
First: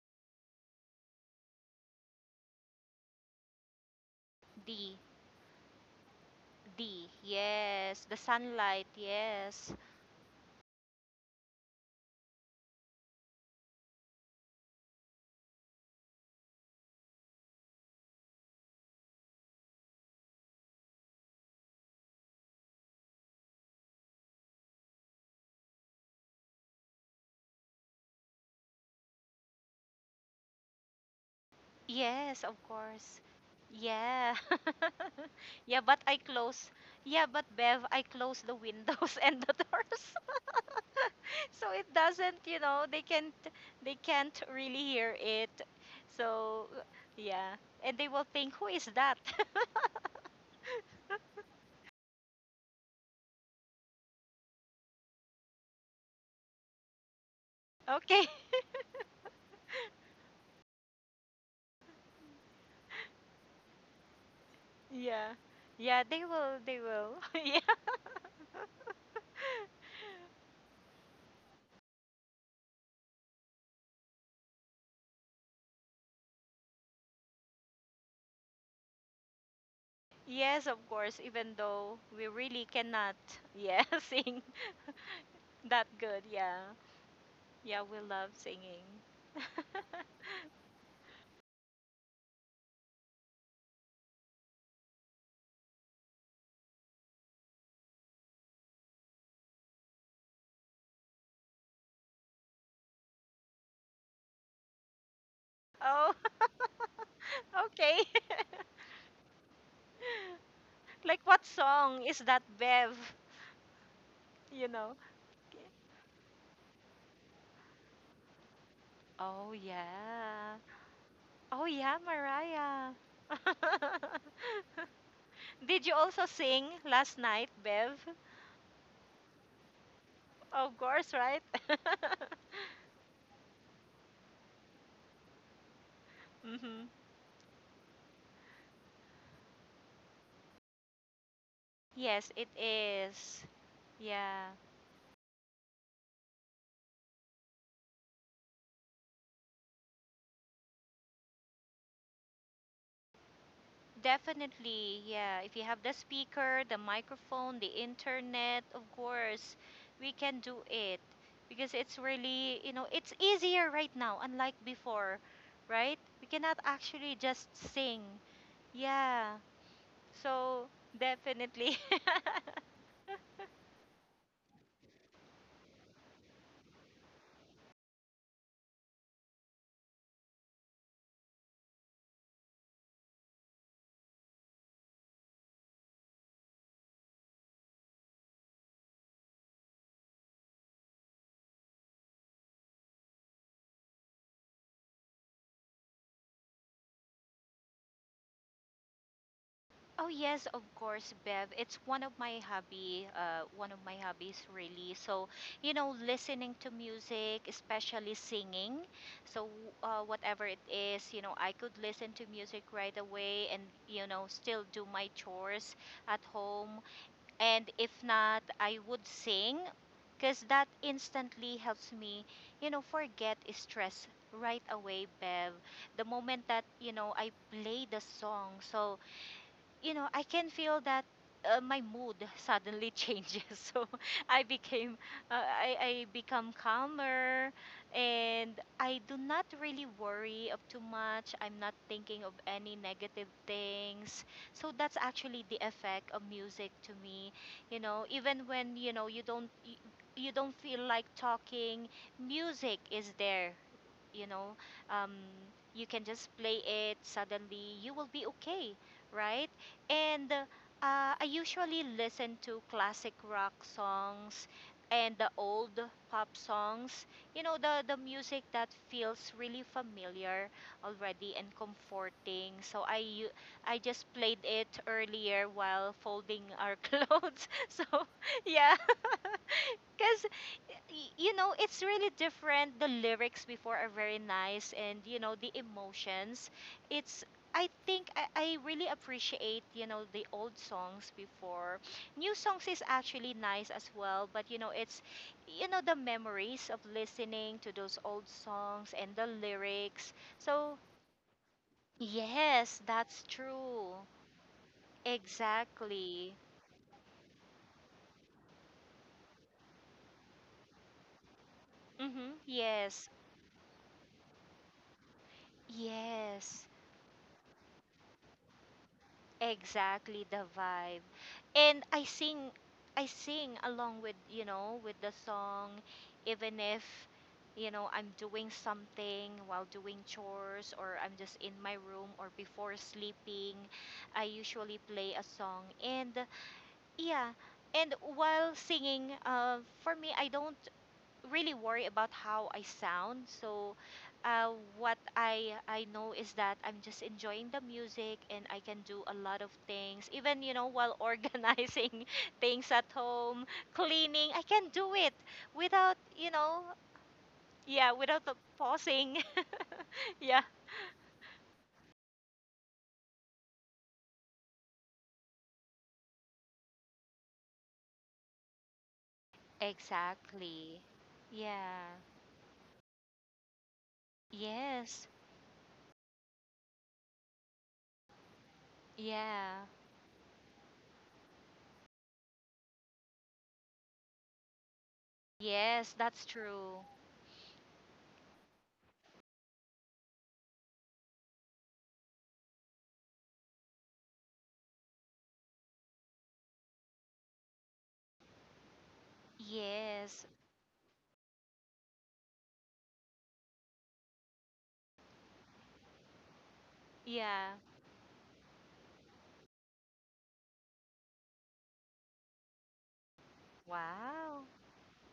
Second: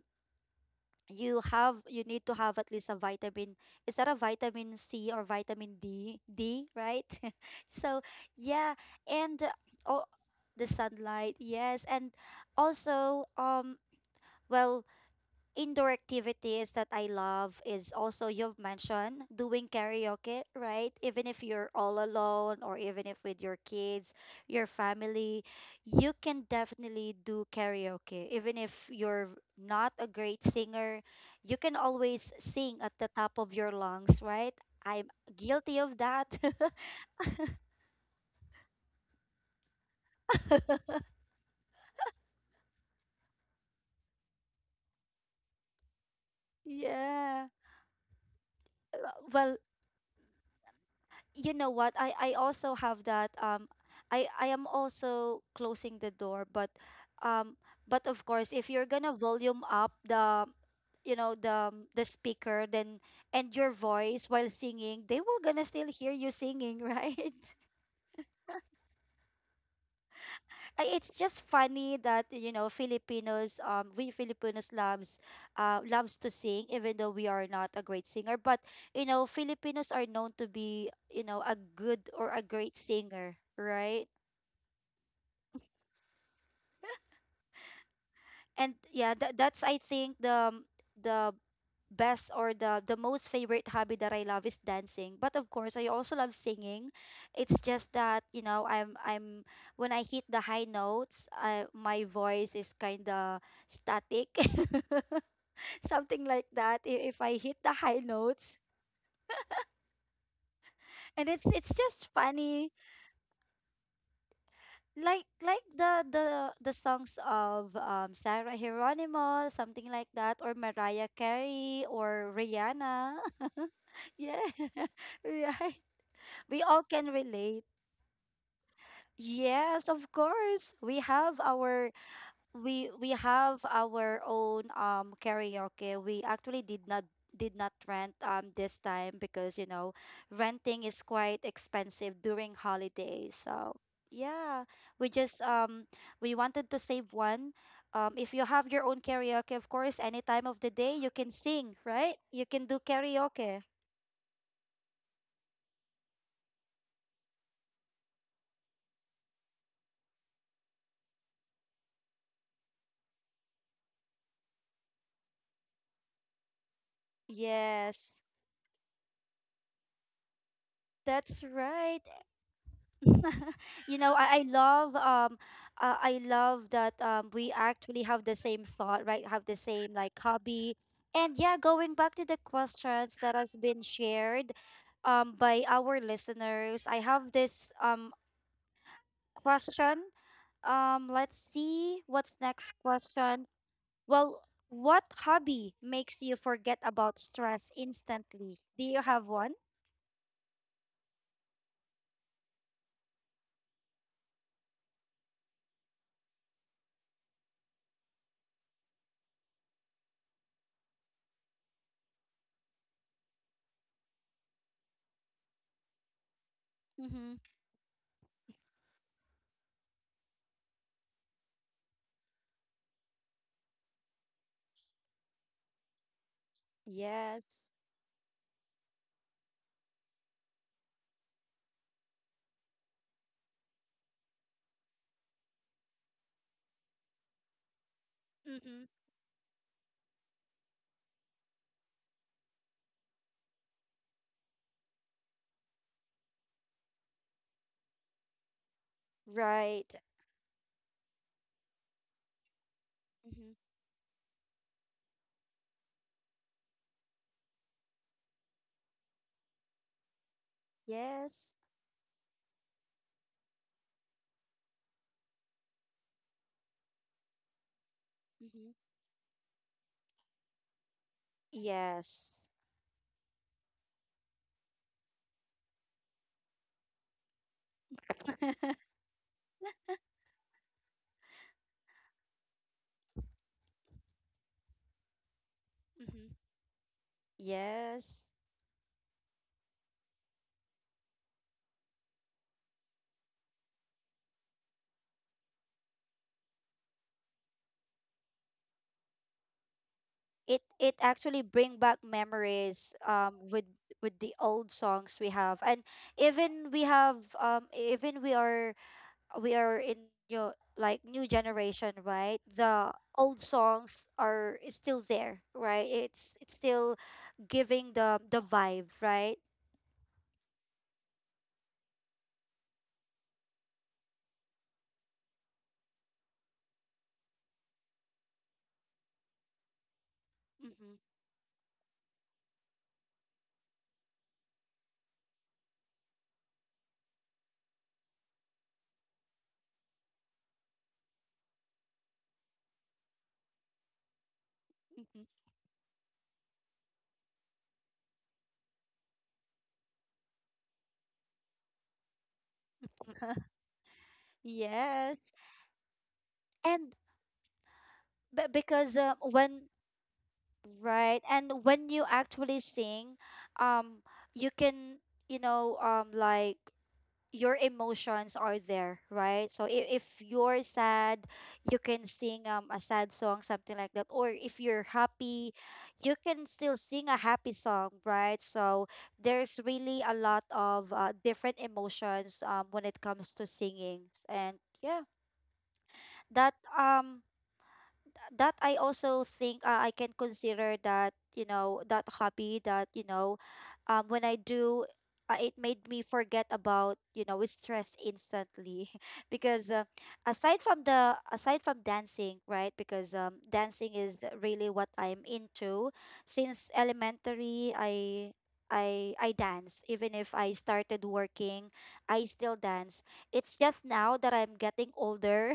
you have, you need to have at least a vitamin. Is that a the vitamin C, or vitamin d the d right? yes the So sunlight, yeah. yes. And, oh, the sunlight, yes. And also, well, indoor activities that I love is also, you've mentioned doing karaoke, right? Even if you're all alone, or even if with your kids, your family, you can definitely do karaoke. Even if you're not a great singer, you can Yes, of always sing course. at the top of your Yeah. lungs, right? I'm Yeah, guilty but of I that. close. Yeah, but Bev, I close the windows and the doors. So it doesn't, you know, they can't really hear it. So Yeah. yeah, and they will think, who is Well, that? you know what, I also have that I am also closing the door, but um of course if Okay. you're gonna volume up the, the speaker, then and your voice while singing, they will gonna Yeah. still hear you Yeah, they singing, will they right? will. Yeah. It's just funny that, you know, filipinos we Filipinos loves to sing, even though we are not a great singer. But, you know, Filipinos are known to be, Yes, of you know, a course, even good or though a we great really singer, cannot, right? yeah, sing that good, yeah. Yeah, we love And yeah, singing. that's I think the, the best or the most favorite hobby that I love is dancing, but of course I also love singing. It's just that, you know, I'm when I hit the high notes, my voice is kind of static, something like Oh, that. If I hit the high okay. notes, and it's Like it's what just song is funny, that, Bev? You like, know? The songs of Sarah Geronimo, something Oh, like that, or yeah. Mariah Carey Oh, or yeah, Rihanna. Mariah. yeah, right. Did you We also all can sing relate. last night, Bev? Yes, of course. We Of have course, right? our, we have our own karaoke. We actually Hmm. did not rent this time because, you know, renting is quite expensive during Yes, it holidays. So is. yeah, Yeah, we just um we wanted to save one. If you have your own karaoke, of course, any time of the day you can sing, right? You can do karaoke. definitely. Yeah, if you have the speaker, the microphone, the internet, of course, we can do it, because it's really, you know, it's easier right now, unlike before, right? We cannot actually just Yes, sing. Yeah, so that's right. definitely. you know, I love I love that we actually have the same thought, right? Have the same, like, hobby. And yeah, going back to the questions that has been shared by our listeners, I have this question. Let's see what's next question. Well, what hobby makes you forget about stress instantly? Do you have one? Oh yes, of course, Bev. It's one of my hobby, one of my hobbies really. So, you know, listening to music, especially singing. So, whatever it is, you know, I could listen to music right away and, you know, still do my chores at home. Mhm. And if not, I would sing, because that instantly helps me, you know, forget stress right away, Bev. The moment that, you know, Yes. I play the song. So, you know, I can feel that my mood suddenly changes. So I became, uh, I become calmer, Mhm. and I do not really worry of too much. I'm not thinking of any negative things. So that's actually the effect of music to me. You know, even when you know Right. You don't feel like talking, music Mhm. is there. You know, um, you can just play it. Suddenly, you will be okay, right? And Yes. I usually listen to classic rock songs and the old pop songs. You know, the Mm-hmm. music that feels really familiar already and Yes. comforting. So I just played it earlier while folding our clothes. So, yeah. Because, you know, it's really different. The lyrics before are very nice, and, you know, the Mm-hmm. emotions. It's, I Yes. think, I, I really appreciate, you know, the old songs before. New songs is actually nice as well, but, you know, it's, you know, the memories of listening to those old songs and the lyrics. It So, actually bring back memories yes, with that's with the true. old songs we have. And even Exactly. we have, even we are in, you like, new generation, right? Mm-hmm. The old Yes. songs are, is still there, right? It's still Yes. giving the vibe, right? Exactly, the vibe. And I sing along with, you know, with the song, even if, you know, I'm doing something while doing Mm-hmm. chores or I'm just in my room or before sleeping, I usually play a song, and yeah, and while singing, for me I don't really worry about how I sound. So, uh, Mm-hmm. what I I know is that I'm just enjoying the music and I can do a lot of things. Even, you know, while organizing things at home, cleaning, I can yes. do it without, you And know, yeah, b- without the because pausing. when Yeah, right. And when you actually sing, um, you can, you know, like your emotions are there, right? So if, you're sad, exactly. you can Yeah. sing a sad song, something like that. Or if you're Yes. happy, you can still sing a happy song, right? So there's really Yeah. a lot of different emotions when it comes to singing. And yeah, Yes, that that's true. um that I also think, I can consider that, you know, that hobby that, you know, when I do, it made me forget about, you know, stress instantly, because, Yes. Aside from dancing, right? Because dancing is really what I'm into since elementary. Yeah. I dance even if I started working. I still dance. It's just now that I'm Wow. getting older.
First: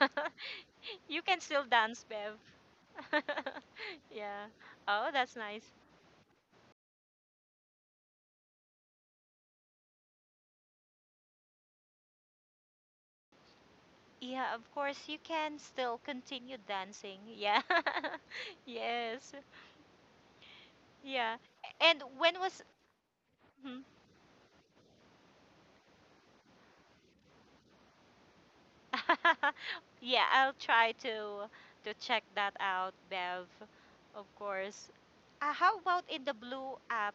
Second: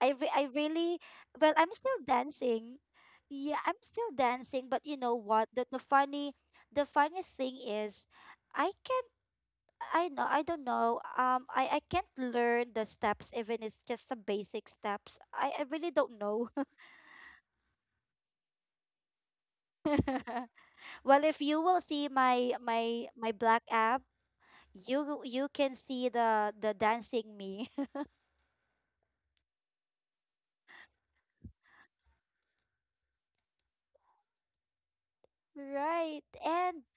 I really. You can Well, still I'm still dance, Bev. dancing. Yeah, I'm still Yeah. dancing, but you Oh, know that's what? nice. The funny, the funny thing is, I can't, I know, I don't know. I can't learn the steps, even it's just some Yeah, of course basic you can steps. still I really continue don't know. dancing. Yeah. Yes. Yeah. And when well, was, if you will see my mhm. my my black app, you can see the dancing me. Yeah, I'll try to check that out, Bev. Of course. How about in the right. blue And app?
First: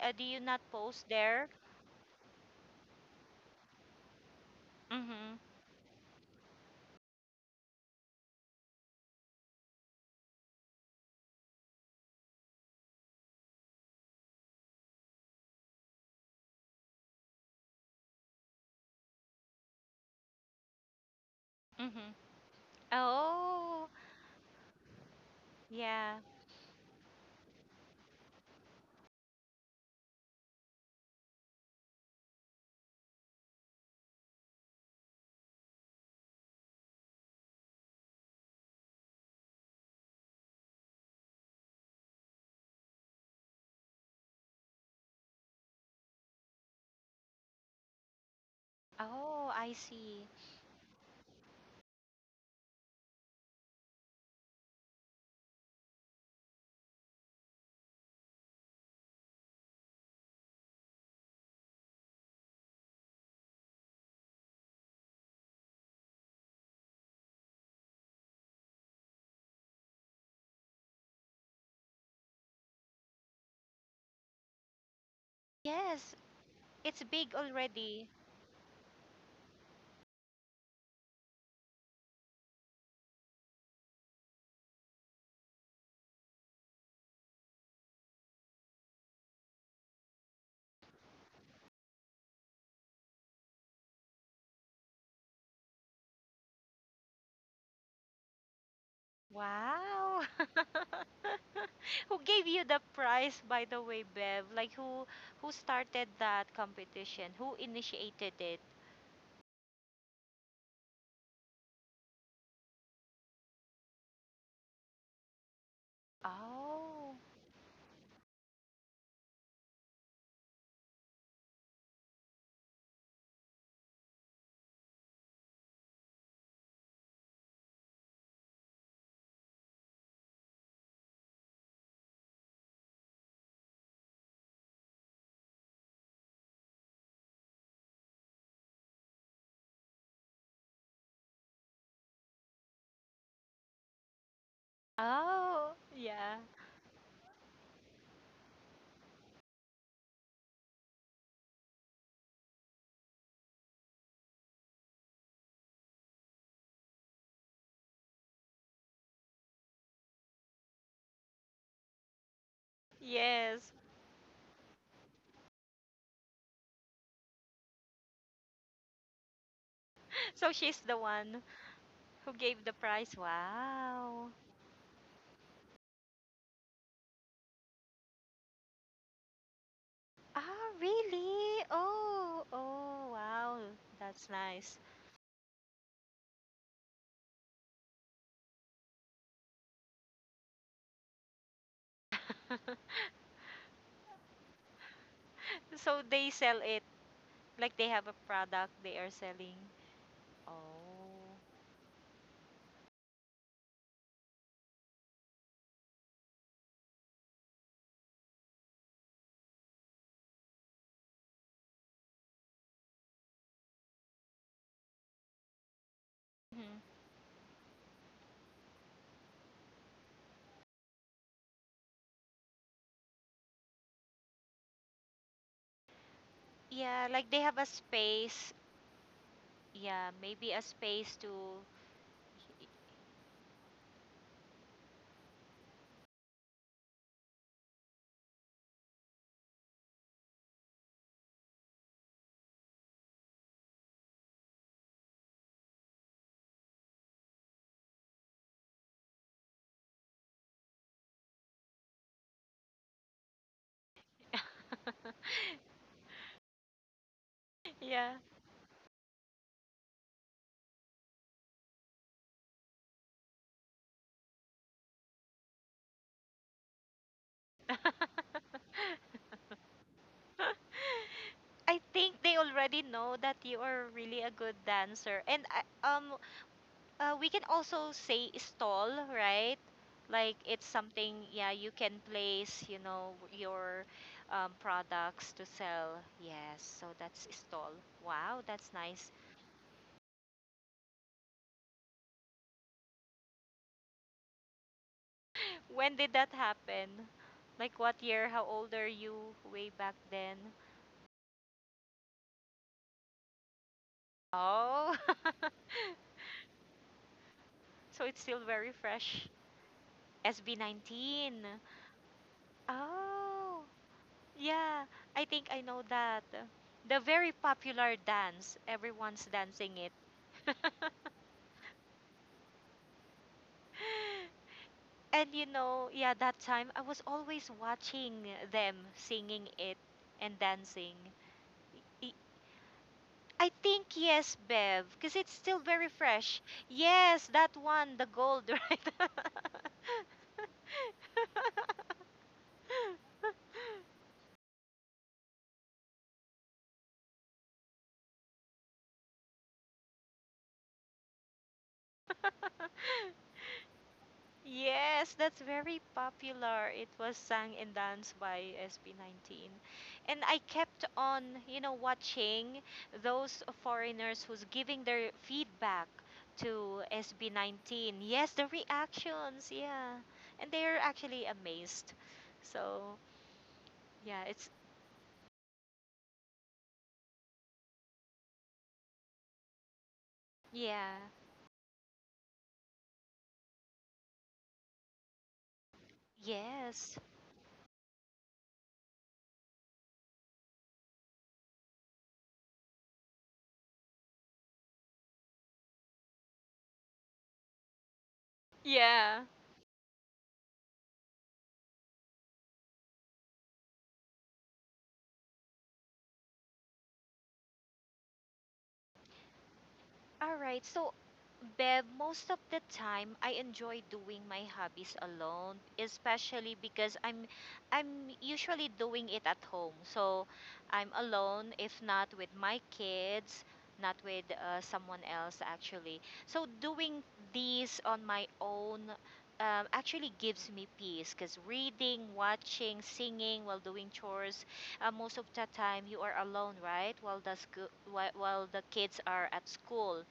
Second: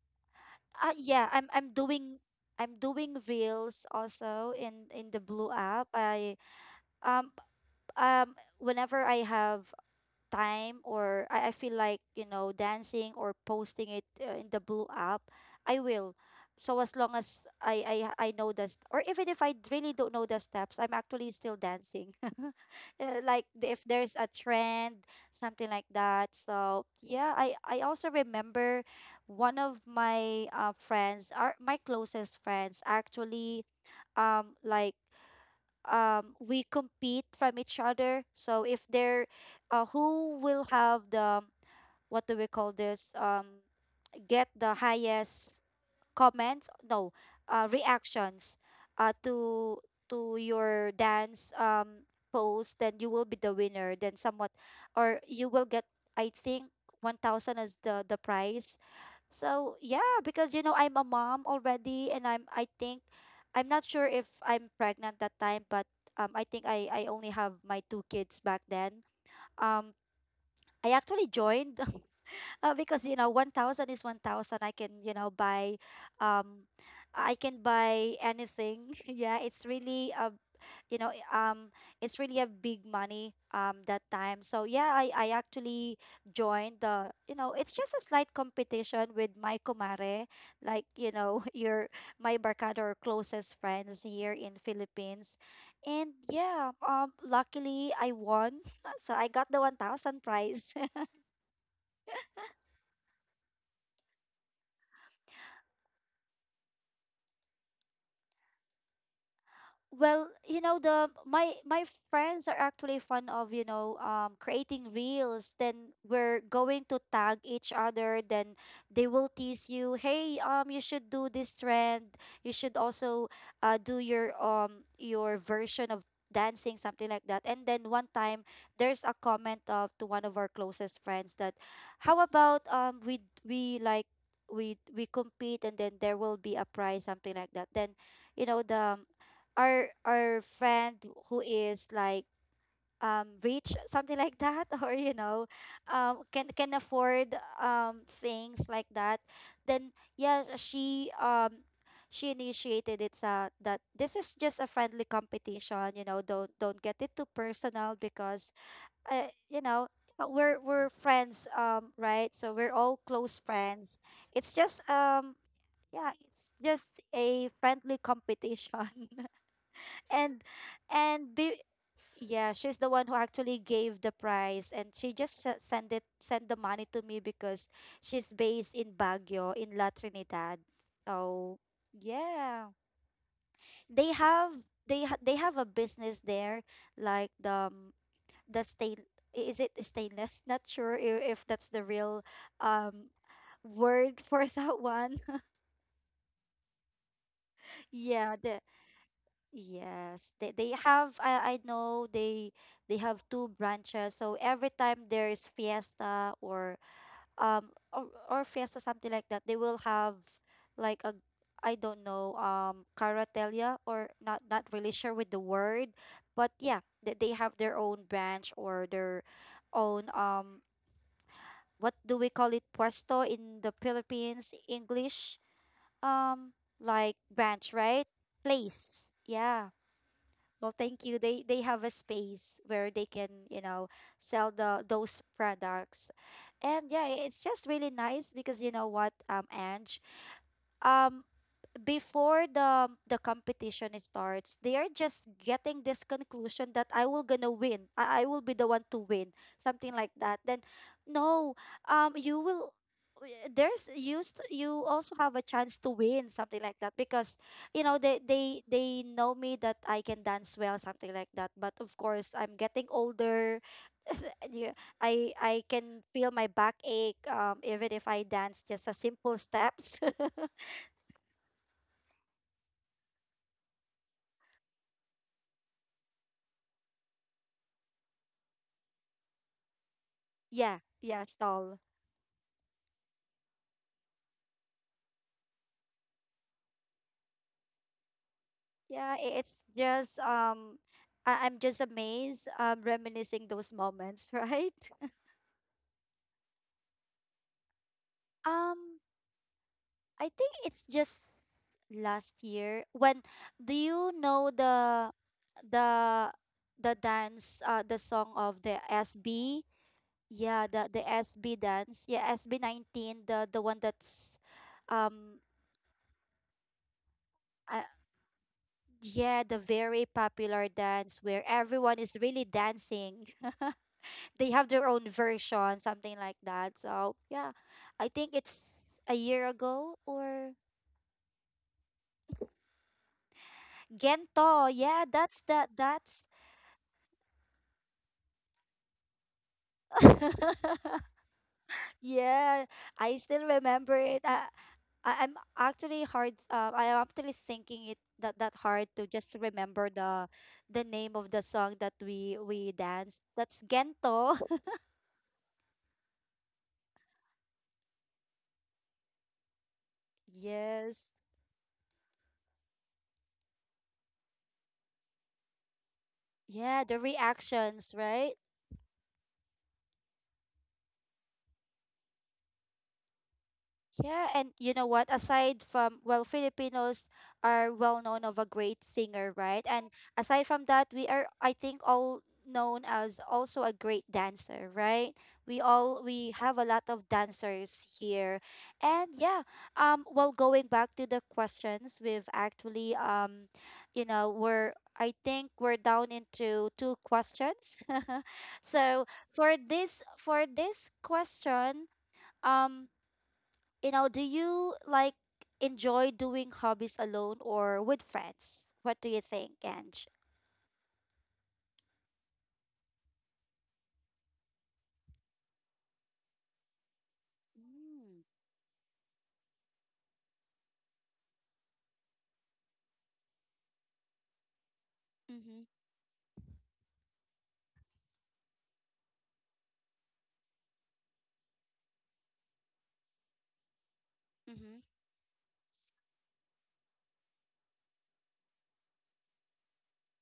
Do you not post yeah, there? I'm doing reels also in the Mhm. Blue app. I, um p- whenever I have time, or I feel like, you know, dancing or posting it, in the Blue app, I will. So as long as I know the, or even if I really don't know the steps, I'm actually still dancing. Mhm. Like, if Oh, there's a trend, something like yeah. that. So yeah, I also remember one of my friends, our my closest friends actually, like, we compete from each other. So if they're who will have the, what do we call this, get the highest comments, no, reactions, uh, Oh, to I see. to your dance post, then you will be the winner. Then somewhat, or you will get, I think, 1000 as the prize. So yeah, because, you know, I'm a mom already, and I think, I'm not sure if I'm pregnant that time, but I think I only have my two kids back then. Um, I actually joined. Because, you know, 1000 is 1000, I can, you know, buy, Yes, um it's I big can buy already. anything. yeah, it's really a, you know, it's really a big money that time. So yeah, I actually joined the, you know, it's just a slight competition with my kumare, like, you know, your my barkada or closest friends here in Philippines. And yeah, luckily I won, so I got the 1000 Wow. prize. Who gave you the prize, by the way, Bev? Like who started that competition? Who initiated it? Well, you know, the my friends are actually fond of, you know, creating reels. Then we're going to Oh. tag each other, then they will tease you, "Hey, you should do this trend. You should also do your version of dancing, something like that." And then one time, there's a comment of, to one of our closest friends, that, "How about we like we compete and then there will be a prize, something like that." Then, you know, the our friend who is, like, rich, something like that, or, you know, Oh, can yeah. can afford things like that. Then yeah, she initiated it, sa, that this is just a friendly competition. You know, don't get it too personal, because, you know, we're friends, right? So we're all close Yes. friends. It's just yeah, it's just a friendly competition. and So she's the and one be, who yeah, gave she's the the one who prize. actually gave the Wow. prize, and she just send it sent the money to me because she's based in Baguio, in La Trinidad. Ah, Oh really? Oh, yeah, oh, wow. they That's have nice. They have a business there, like, the stain, is it stainless, not sure if, that's the real um word for that one. So they sell it, like they have a yeah, the. product they are selling. Yes, they have, Oh. I know they have two branches. So every time there is fiesta, or fiesta, something like that, they will have, like, a, I don't know, caratelia, or, not really sure with the word, but yeah, Mhm. they have their own branch or their own, what do we call it, puesto in the Philippines English, um like Yeah, like they have branch, a right? space. Place. Yeah. Yeah, maybe a Well, space thank you. to. They have a space where they can, you know, sell the those products. And yeah, it's just really nice because, you know what, Ange, um, before the competition starts, they are just getting this conclusion that I will gonna win. I will be the one to win, something like that. Then, no, you will. There's, you also have a chance to win, something like that, because, you know, Yeah. they they they know me that I can dance well, something like that. But of course, I'm getting older. Yeah, I can feel my back ache even if I dance just a simple steps. I think they already know that you are really a good dancer, and um, we can also say stall, right? Like it's yeah, yeah, something, yeah, you stall. can place, you know, your products to sell. Yes, so that's stall. Wow, that's Yeah, nice. It's just I'm just amazed, reminiscing those moments, right? When did that happen? Like what year? How old are Um you way back I then? think it's just last year when. Do you know Oh. the the the dance, the So it's song still of the very fresh. SB? Yeah, the SB19. SB dance. Yeah, SB19, the Oh. one that's, Yeah, I um think I know that. The very uh, popular dance. Everyone's yeah, the dancing it. very popular dance where everyone is really dancing. They have their own And you version, know, yeah, something that like time I that. was So always yeah, I watching think them it's a singing year it ago, and or dancing. Y- I think yes, Bev, Gento. because it's Yeah, still that's very that. fresh. That's, Yes, that one, the gold, right? yeah. I still remember it. I'm actually hard. I am actually thinking it that hard to just remember the name of the song that we danced. That's Gento. Yes, that's very popular. It was sung and danced by SB19. And I kept yes. on, you know, watching those foreigners who's giving their feedback Yeah, to the reactions, SB19. right? Yes, the reactions, yeah. And they're actually amazed. So, Yeah, yeah, and it's you know what? Aside from, well, Filipinos are well known of a great singer, right? And aside from that, we yeah. are, I think, all known as also a great dancer, right? We have a lot of Yes. dancers here. And yeah, well, going back to the questions, we've actually, you know, we're I think we're down into two questions. so Yeah. for this, question, um you know, do you like enjoy doing hobbies alone or with friends? What do you think, Ange? All right. So, Bev, most of the time I enjoy doing my hobbies alone, especially because I'm Mm. I'm usually doing it at home. So, I'm alone if not with my kids, not with someone else Mm-hmm. actually. So, doing these on my own actually gives me peace because reading, watching, singing while doing chores, Mm-hmm. Most of the time you are alone, right? While the while the kids are at school.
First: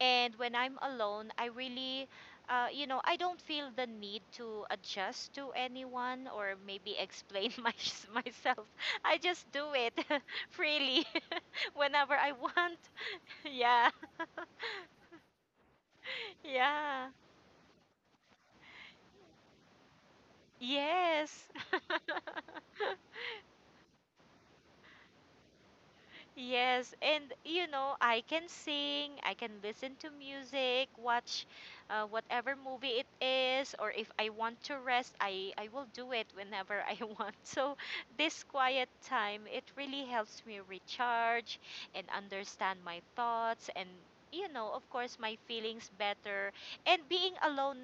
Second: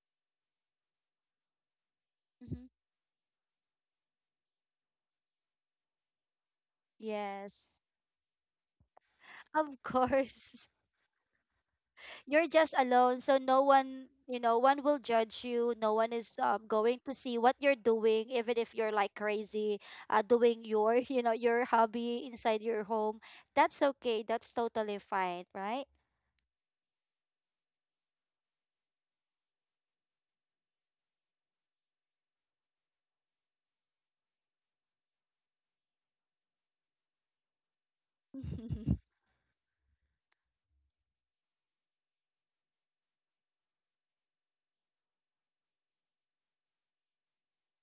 And when I'm alone, I really, Mm-hmm. I don't feel the need to adjust to anyone or maybe explain my, Yes. myself. I just do Of it course. freely whenever I You're just want. alone, so no Yeah, one, you know, one will judge you. No one is going yeah, to see what you're doing, even if you're, like, crazy, doing your, you know, yes. your hobby inside your home. That's okay. That's totally fine, right? Yes, and you know, I can sing, I can listen to music, watch whatever movie it is, or if I want to rest, I will do it whenever I want. So, this quiet time, it really helps me recharge and understand my thoughts and, you know, of course, my feelings better. And being alone,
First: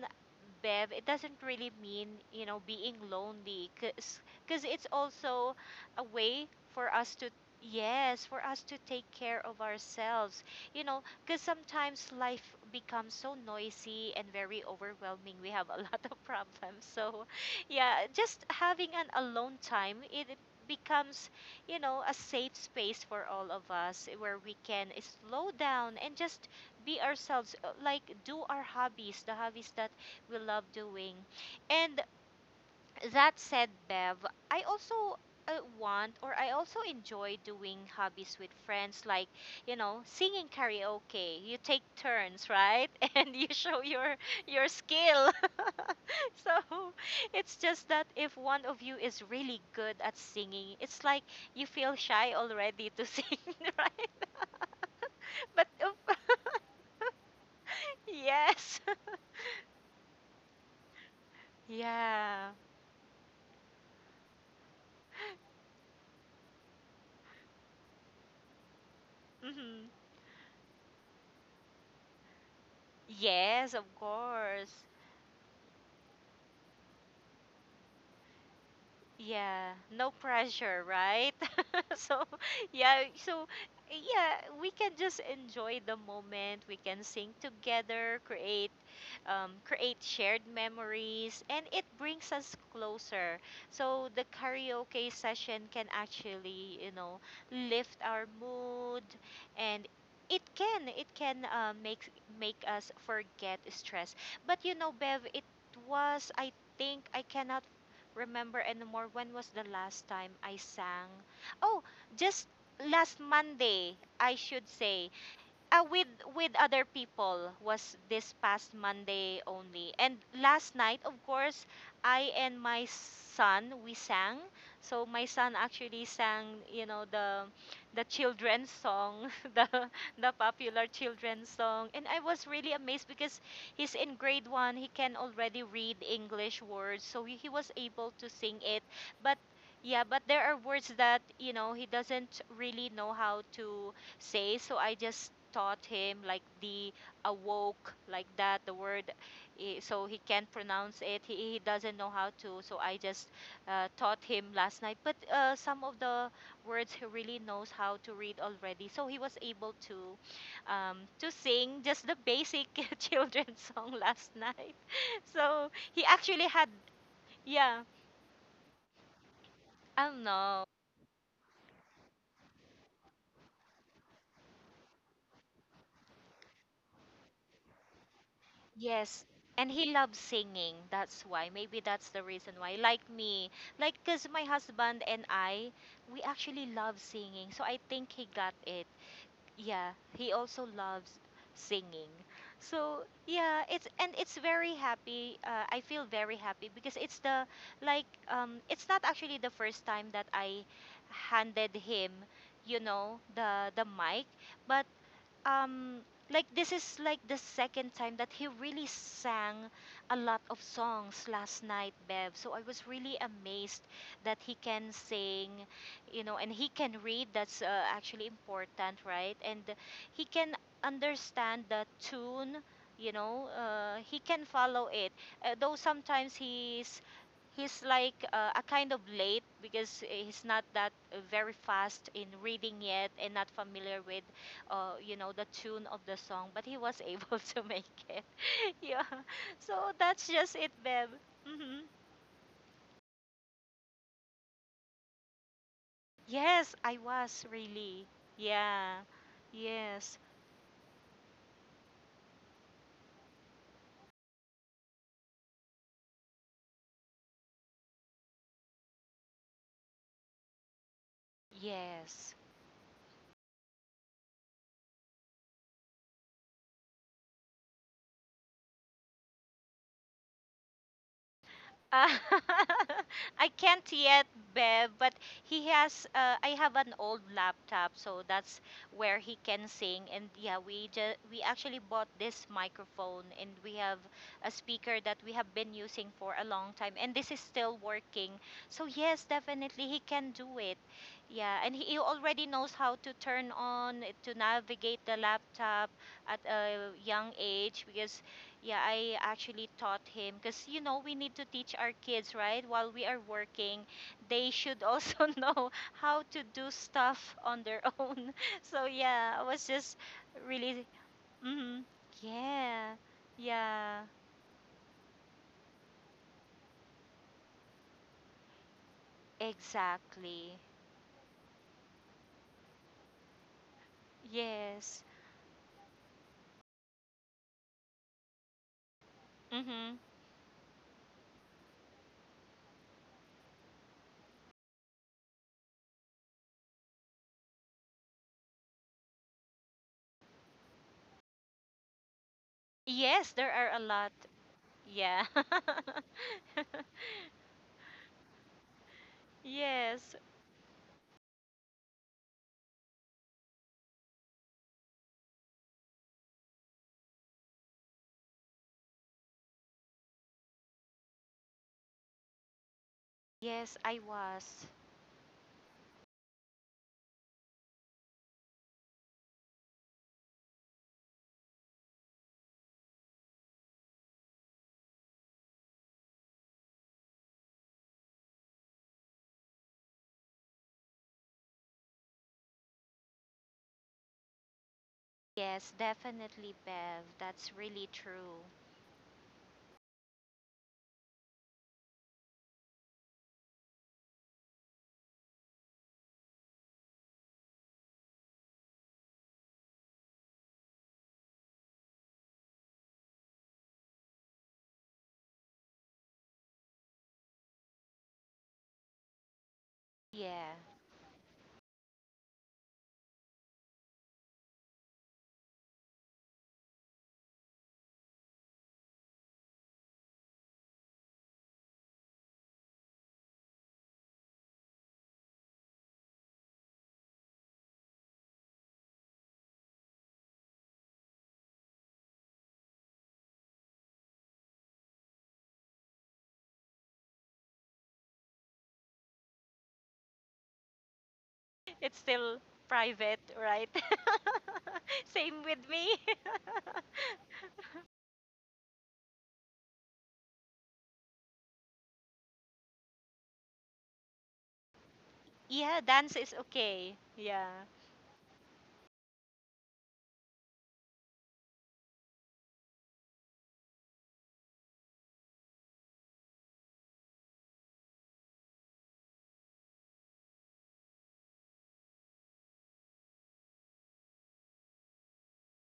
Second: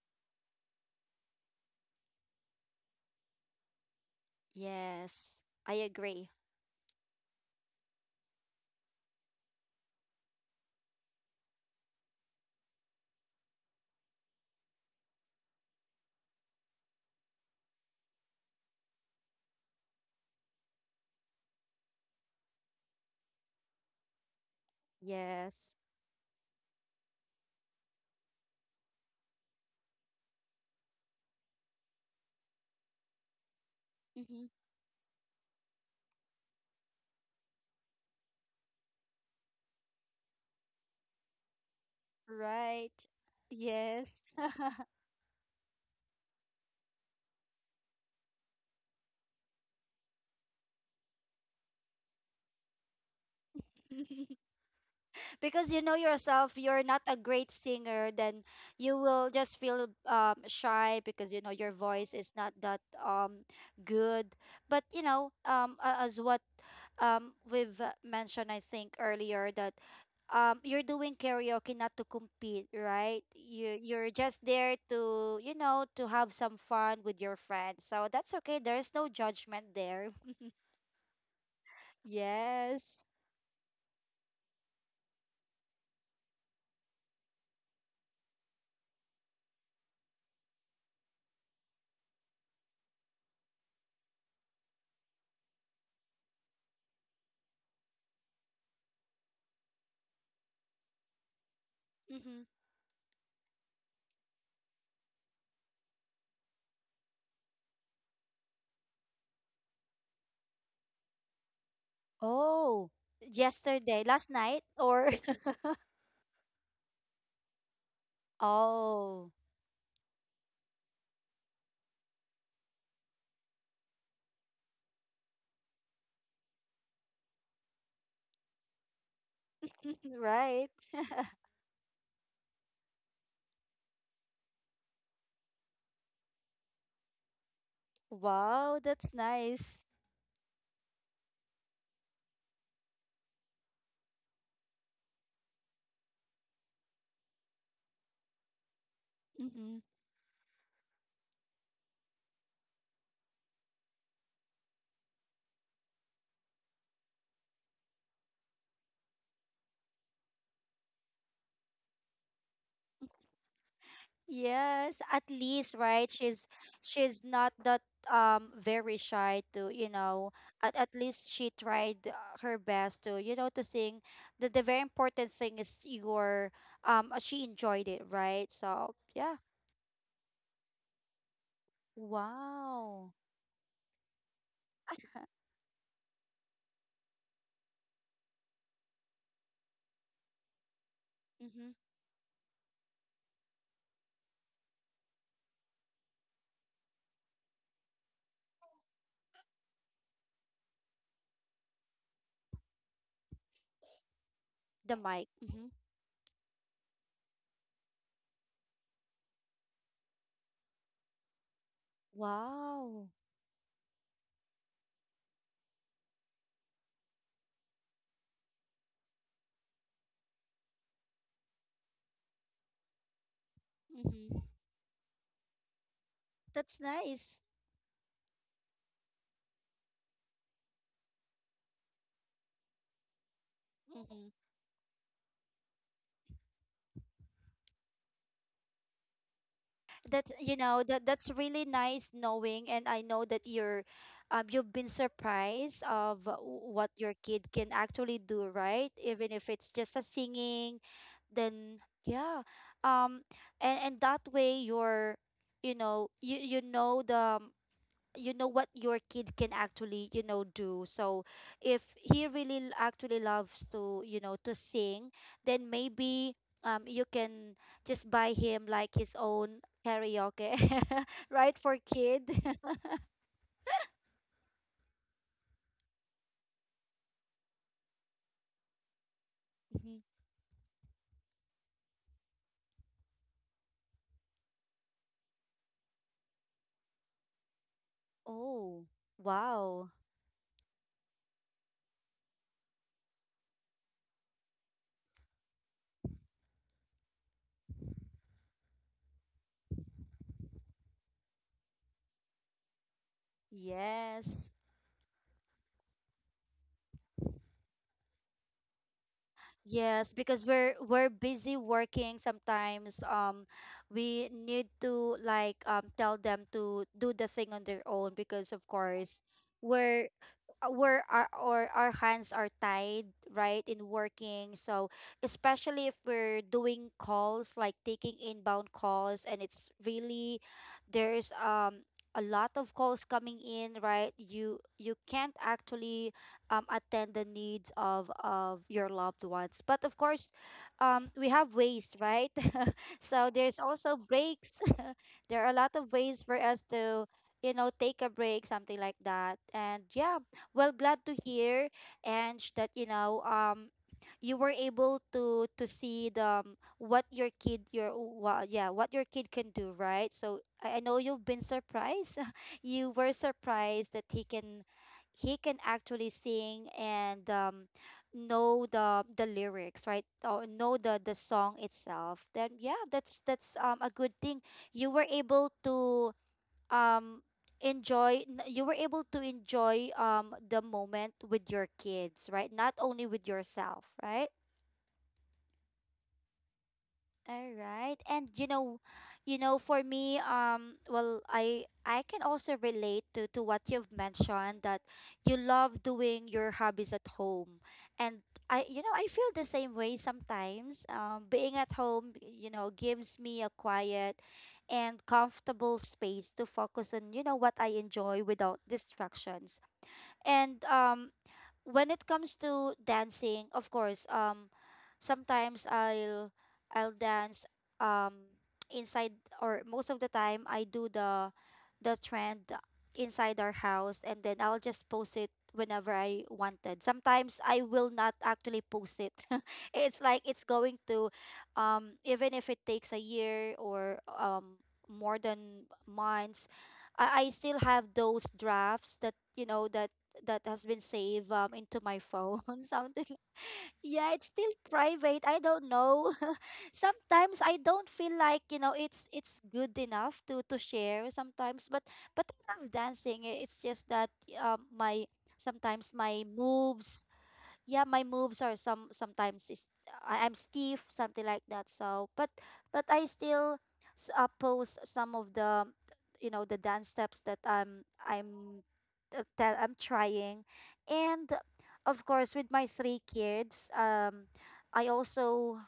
Bev, it doesn't really mean, you know, being lonely because it's yes. also I a agree. way for us to. Yes, for us to take care of ourselves. You know, because sometimes life becomes so noisy and very overwhelming. We have a lot of problems. So, yeah, just having an alone time, it becomes, you know, a safe space for all of us where we can slow Yes. down and just be ourselves, like do our hobbies, the hobbies that we love doing. And that said, Bev, I also uh, want or I also enjoy doing hobbies with friends, like, you know, singing karaoke. You take turns, right? Right. And you show Yes. your skill. So, it's just that if one of you is really good at singing, it's like you feel shy already to sing, right? But Because you know of- yourself, you're not a great singer, then yes. you will just feel shy because, you know, your voice is Yeah. not that good. But you know, as what we've mentioned, I think, earlier, that hmm you're doing karaoke not to compete, right? Yes, of You're just there course. to, you know, to have some fun with your friends. So that's okay. There's no Yeah, judgment there. no pressure, right? So, Yes. yeah, so yeah, we can just enjoy the moment. We can sing together, create shared memories, and it brings us closer. So the karaoke session can actually, you know, lift our mood, and it can Mm-hmm. make us forget stress. But you know, Bev, it was I think I cannot remember anymore when was the last time I sang. Oh, just Oh, last Monday, yesterday, last I night, should or say uh, with with other people was this past oh, Monday only. And last night, of course, I and my son we sang. So my son actually sang, you know, the children's song, the the right. popular children's song. And I was really amazed because he's in grade 1, he can already read English words. So he was able to sing Wow, it. that's But nice. yeah, but there are words that, you know, he doesn't really know how to say. So I just taught him like the awoke, like that, the word. Mm-hmm. So he can't pronounce it. He doesn't know how to. So I just taught him last night. But some of the words he really knows how to read already. So he was able to sing just the basic children's song last night. Yes, at So least, he right? actually She's had, she's not yeah, that um very shy to, you I don't know, know. At least she tried her best to, you know, to sing. The very important thing is your she enjoyed it, right? So, Yes, yeah. and he loves singing. That's why. Maybe that's the reason why. Like Wow. me, like because my husband and I, we actually love singing. So I think he got it. Yeah, he also loves Mm-hmm. singing. So yeah, it's and it's very happy. I feel very happy because it's the it's not actually the first time that I handed him, you know, the mic, but The mic. Mm-hmm. um like this is like the second time that he really sang a lot of songs last night, Bev, so I was Wow. really amazed that he can sing, you know, and he can read. That's actually important, right? And he can understand the tune, you know, he Mm-hmm. can follow it, though sometimes That's he's nice. he's like a kind of late because he's not that very fast in reading yet and not familiar with Mm-mm. You know, the tune of the song, but he was able to make it. Yeah. So that's That's just you it, know that Beb. that's really hmm nice knowing, and I know that you're, you've been surprised of Yes, what I your was kid can really. actually do, right? Yeah. Even if it's just a Yes. singing, then yeah, um, and that way you're, you know, you know the you know what your kid can actually you know do. So if he Yes. really actually loves to you know to sing, then maybe you can just buy him like his own karaoke, right, for Uh, kid. I can't yet, Bev, but he has. I have an old laptop, so that's where he can Mhm. sing. And yeah, we actually bought this microphone, and we have a speaker that we have been using for a long time, and this is still working. So Oh, yes, definitely wow. he can do it. Yeah, and he already knows how to turn on to navigate the laptop at a young age because yeah, I actually taught him because you know we need to teach our kids, right? While we are working, they Yes. should also know how to do stuff on their own. So yeah, I was just Yes, because we're really, we're busy mm, working. yeah, Sometimes yeah, we need to like tell them to do the thing on their own, because of course we're exactly. Where our or our hands are tied, right, in working. So Yes. especially if we're doing calls, like taking inbound calls, and it's Mm-hmm. really there's a lot of calls coming in, right? You can't actually attend the needs of your loved ones. But of course we have ways, right? So Yes, there there's are a also lot. breaks. Yeah. There are a lot of ways for us to you know take a break, something like that. And Yes. yeah, well, glad to hear, Ange, that you know, you were able to see the what your kid your, well, yeah, what your kid can do, right? So I know you've been surprised. You were Yes, surprised I that was. he can actually sing and know the lyrics, right? Or know the song itself. Then yeah, that's a good thing. You were able to um enjoy you were able to enjoy the moment with your kids, right? Not only with yourself, right? Yes, definitely, Bev. All That's really right. And true. You know, for me, well, I can also relate to what you've mentioned, that you love doing your hobbies at home. And I, you know, I feel the same way sometimes. Being at home, you know, gives me a quiet and comfortable space to focus on, you know, what I enjoy without distractions. Yeah. And when it comes to dancing, of course, sometimes I'll dance um inside, or most of the time I do the trend inside our house, and then I'll just post it whenever I wanted. Sometimes I will not actually post it. It's like it's going to even if it takes a year or more than months, I still have those drafts that you know that that has been saved into It's my still phone. Something, private, right? yeah, it's still private, I Same with don't me. know. Sometimes I don't feel like you know it's good enough to share sometimes, but I love dancing. It's just that my Yeah, sometimes dance my is okay. moves, Yeah. yeah, my moves are sometimes is I'm stiff, something like that. So, but I still post some of the you know the dance steps that I'm that that I'm trying, and of course with my three kids, I also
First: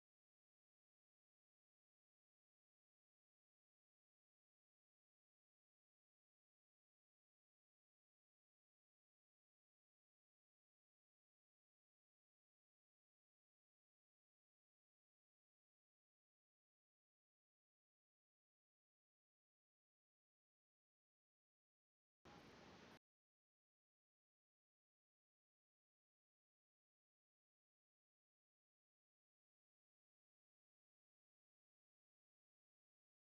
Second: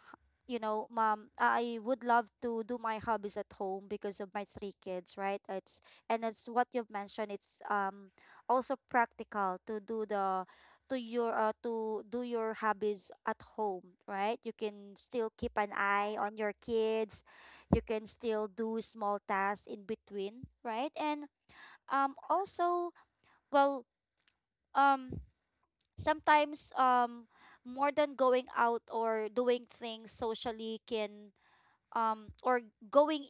you know, mom, I would love to do my hobbies at home because of my three kids, right? It's and it's what you've mentioned. It's also practical to do the to do your hobbies at home, right? You can still keep an eye on your kids. You can still do small tasks in between, right? And also, well, um sometimes, more than going out or doing things socially, can or going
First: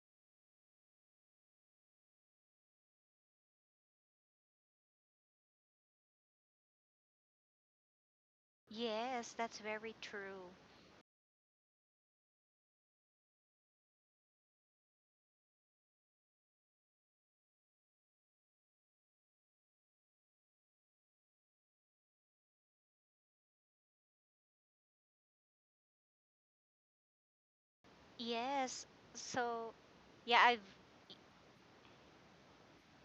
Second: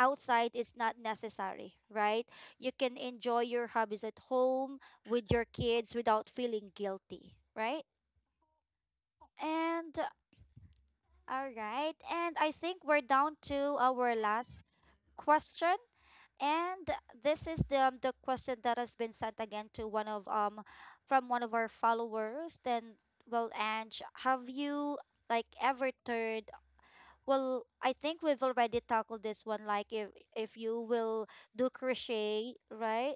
outside is not necessary, right? You can enjoy your hobbies at home with your kids without feeling guilty, right? Yes, that's And very true. all right. And I think we're down to our last question. And this is the question that has been sent again to one of from one of our followers. Then well, Ange, have you like ever turned, well, I think we've already Yes. tackled this one, So, like yeah, if I've, you will do crochet, right?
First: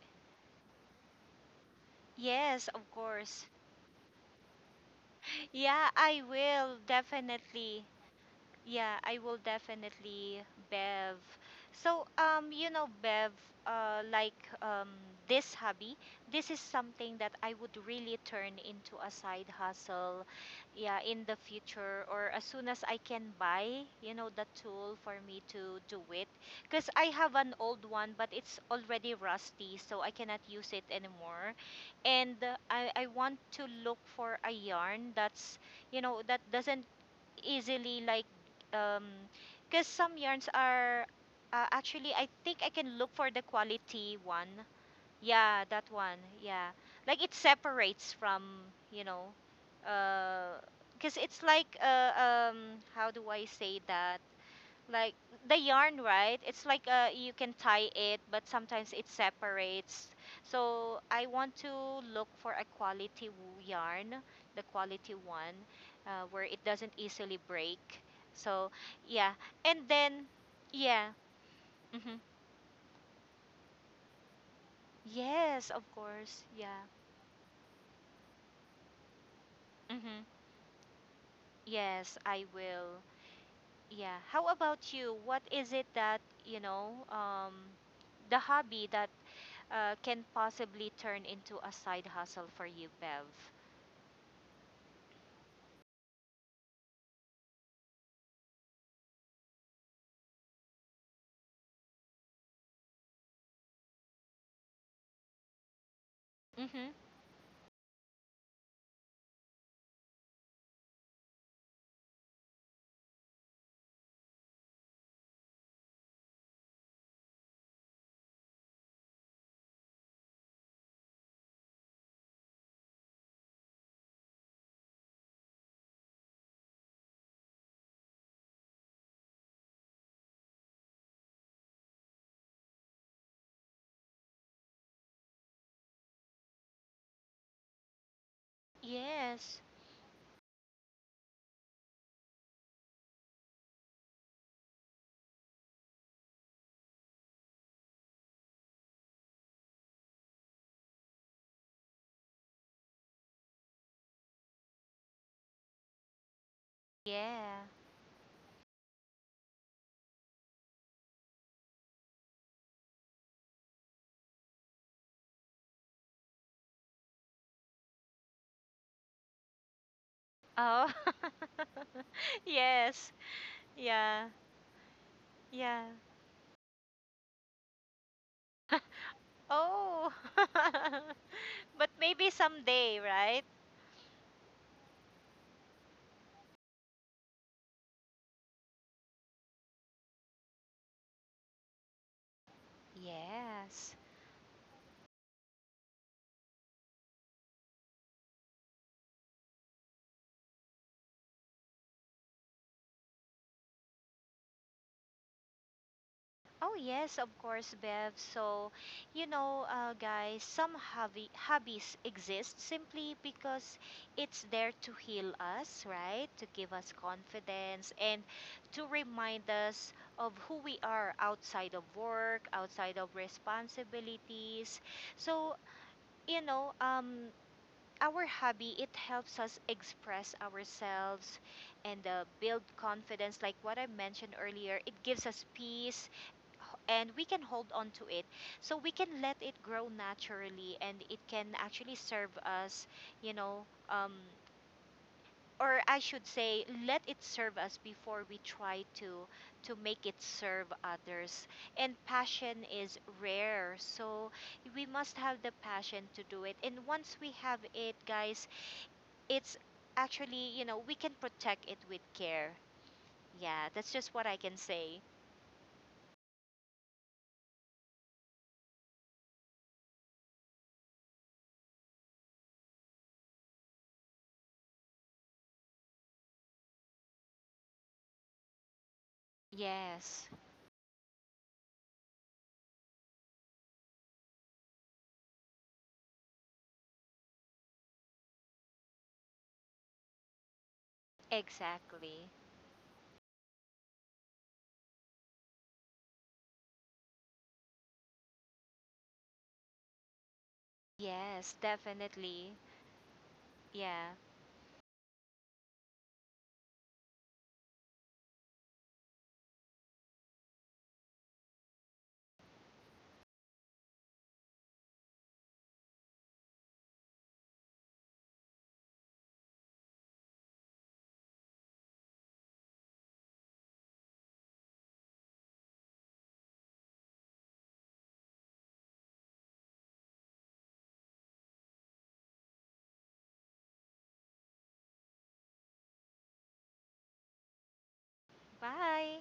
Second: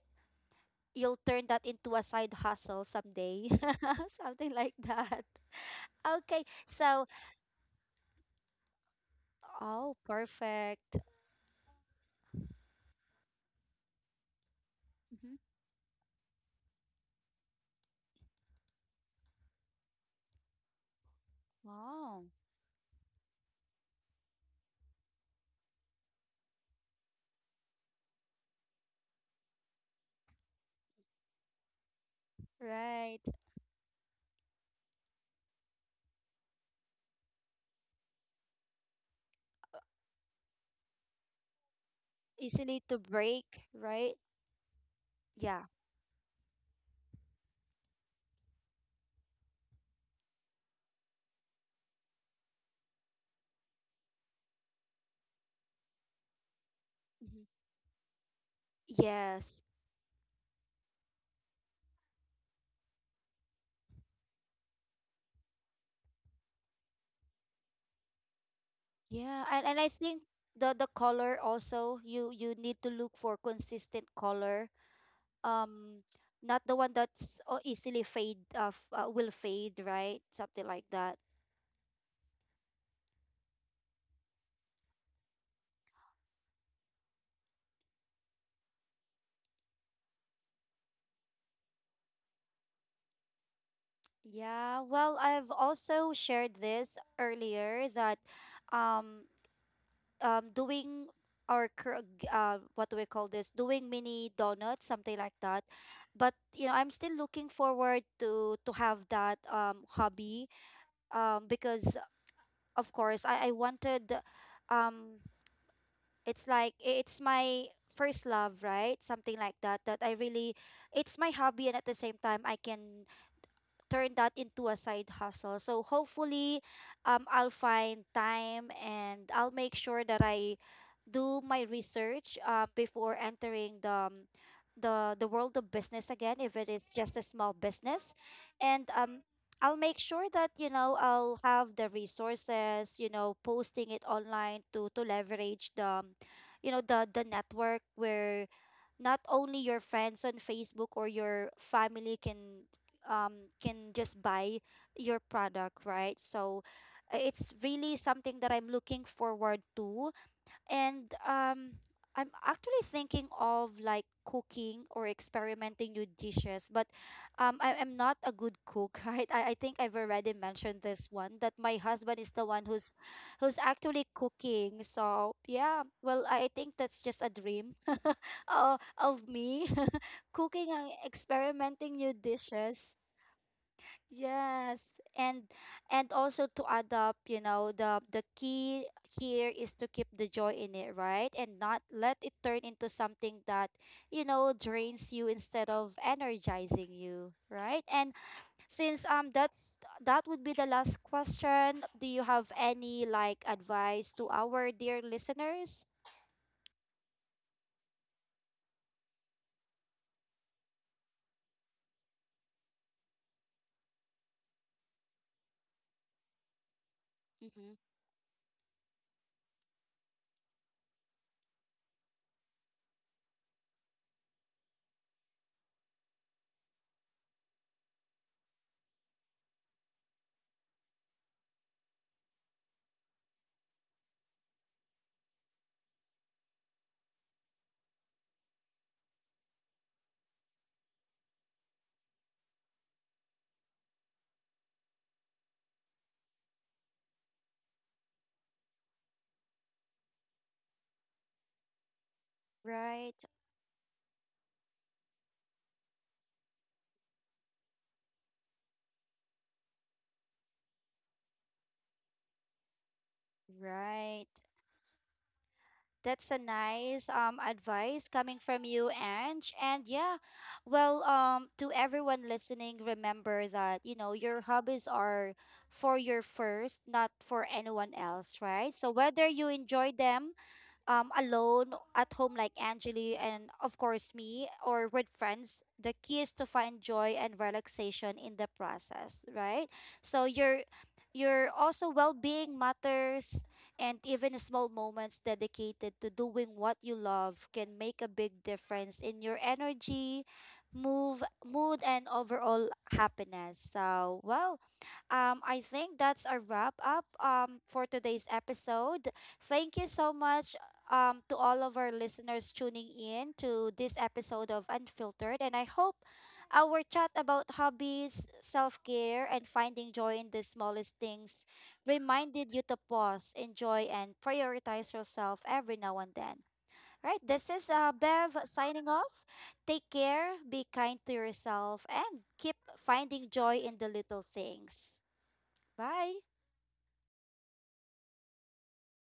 You'll turn that into a side yes, hustle of course. someday. Something like that. Yeah, I Okay. will So, definitely. Yeah, I will oh definitely, perfect. Bev. So, you know, Bev, uh, like um, Mm-hmm. this hobby, this is something that I would really turn into a side hustle, yeah, in the future or Wow. as soon as I can buy, you know, the tool for me to do it. Because I have an old one, but it's already rusty, so I cannot use it anymore. And I Right. want to look for a yarn that's you know that doesn't easily like um because some yarns are actually I think I Easily can to look for the break, quality right? one. Yeah, Yeah. that one. Yeah. Like it separates from, you know, uh because it's like how do I say that? Like the yarn, right? It's like you Hmm. can tie it but sometimes it Yes. separates, so I want to look for a quality yarn, the quality one, where it doesn't easily break. So yeah, Yeah, and and I then think the yeah. color also hmm you need to look for consistent color. yes, of Um, course. not the Yeah. one that's easily fade of will fade, hmm right? Something like that. yes, I will. Yeah. How about you? What is it that, you know, the hobby that can possibly turn into a side hustle for you, Bev? Yeah, well, I've also shared this earlier that um doing our what do we call this, doing mini donuts, something like that. But you know Mm-hmm. I'm still looking forward to have that hobby, because of course I wanted um it's like it's my first love, right, something like that, that I really, it's my hobby, and at the same time I can turn that into a side hustle. So hopefully, I'll find time, and I'll make sure that I do my research before entering the world of business again, if it is just a small business. And Yes. I'll make sure that you know I'll have the resources, you know, posting it online to leverage the you know the network, where not only your friends on Facebook or your family can just buy your product, right? So it's Yeah. really something that I'm looking forward to. And I'm actually thinking of like cooking or experimenting new dishes, but I am not a good cook, right? I think I've already mentioned Oh. this one, that my husband is the one who's Yes. who's actually Yeah. cooking. So Yeah. yeah, well, I think that's just a dream of me. Oh. Cooking and But experimenting new maybe someday, dishes. right? Yes, and also to adopt, you know, the key here is to keep the joy in it, right? And not let it turn into something that, Yes. you know, drains you instead of energizing you, right? And since that's that would be the last question, do you have any like advice to our dear listeners? Oh yes, of course, Bev. So, you know, guys, some hobby hobbies exist simply because it's there to heal us, right? To give us Mm-hmm. confidence and to remind us of who we are outside of work, outside of responsibilities. So, you know, our hobby it helps us express ourselves and build confidence, like what I mentioned earlier. It gives us peace, and we can hold on to it, so we can let it grow naturally, and it can actually serve us, you know, um, or I should say let it serve us before we try to make it serve others. And passion is Right, rare, so we must have the passion to do it, and once we have it, guys, it's actually, you know, we can protect it with care. Yeah, that's just what I right. can say. That's a nice advice coming from you, Ange. And yeah, well, to everyone listening, remember that, you know, your hobbies are for your first, not for anyone else, right? So whether you enjoy Yes, them alone at home like Angeli and of course me, or with friends, the key is to find joy and relaxation in the process, right? So your also exactly. well-being matters, and even small moments dedicated to doing what you love can make a big difference in your energy, move, Yes, mood and definitely. overall happiness. Yeah. So, well, I think that's a wrap up for today's episode. Thank you so much, to all of our listeners tuning in to this episode of Unfiltered. And I hope our chat about hobbies, self care, and finding joy in the smallest things reminded you to pause, enjoy, and prioritize yourself every now and then. Right, this is Bev signing off. Take care, be kind to yourself, and keep finding joy in the little things. Bye. Bye.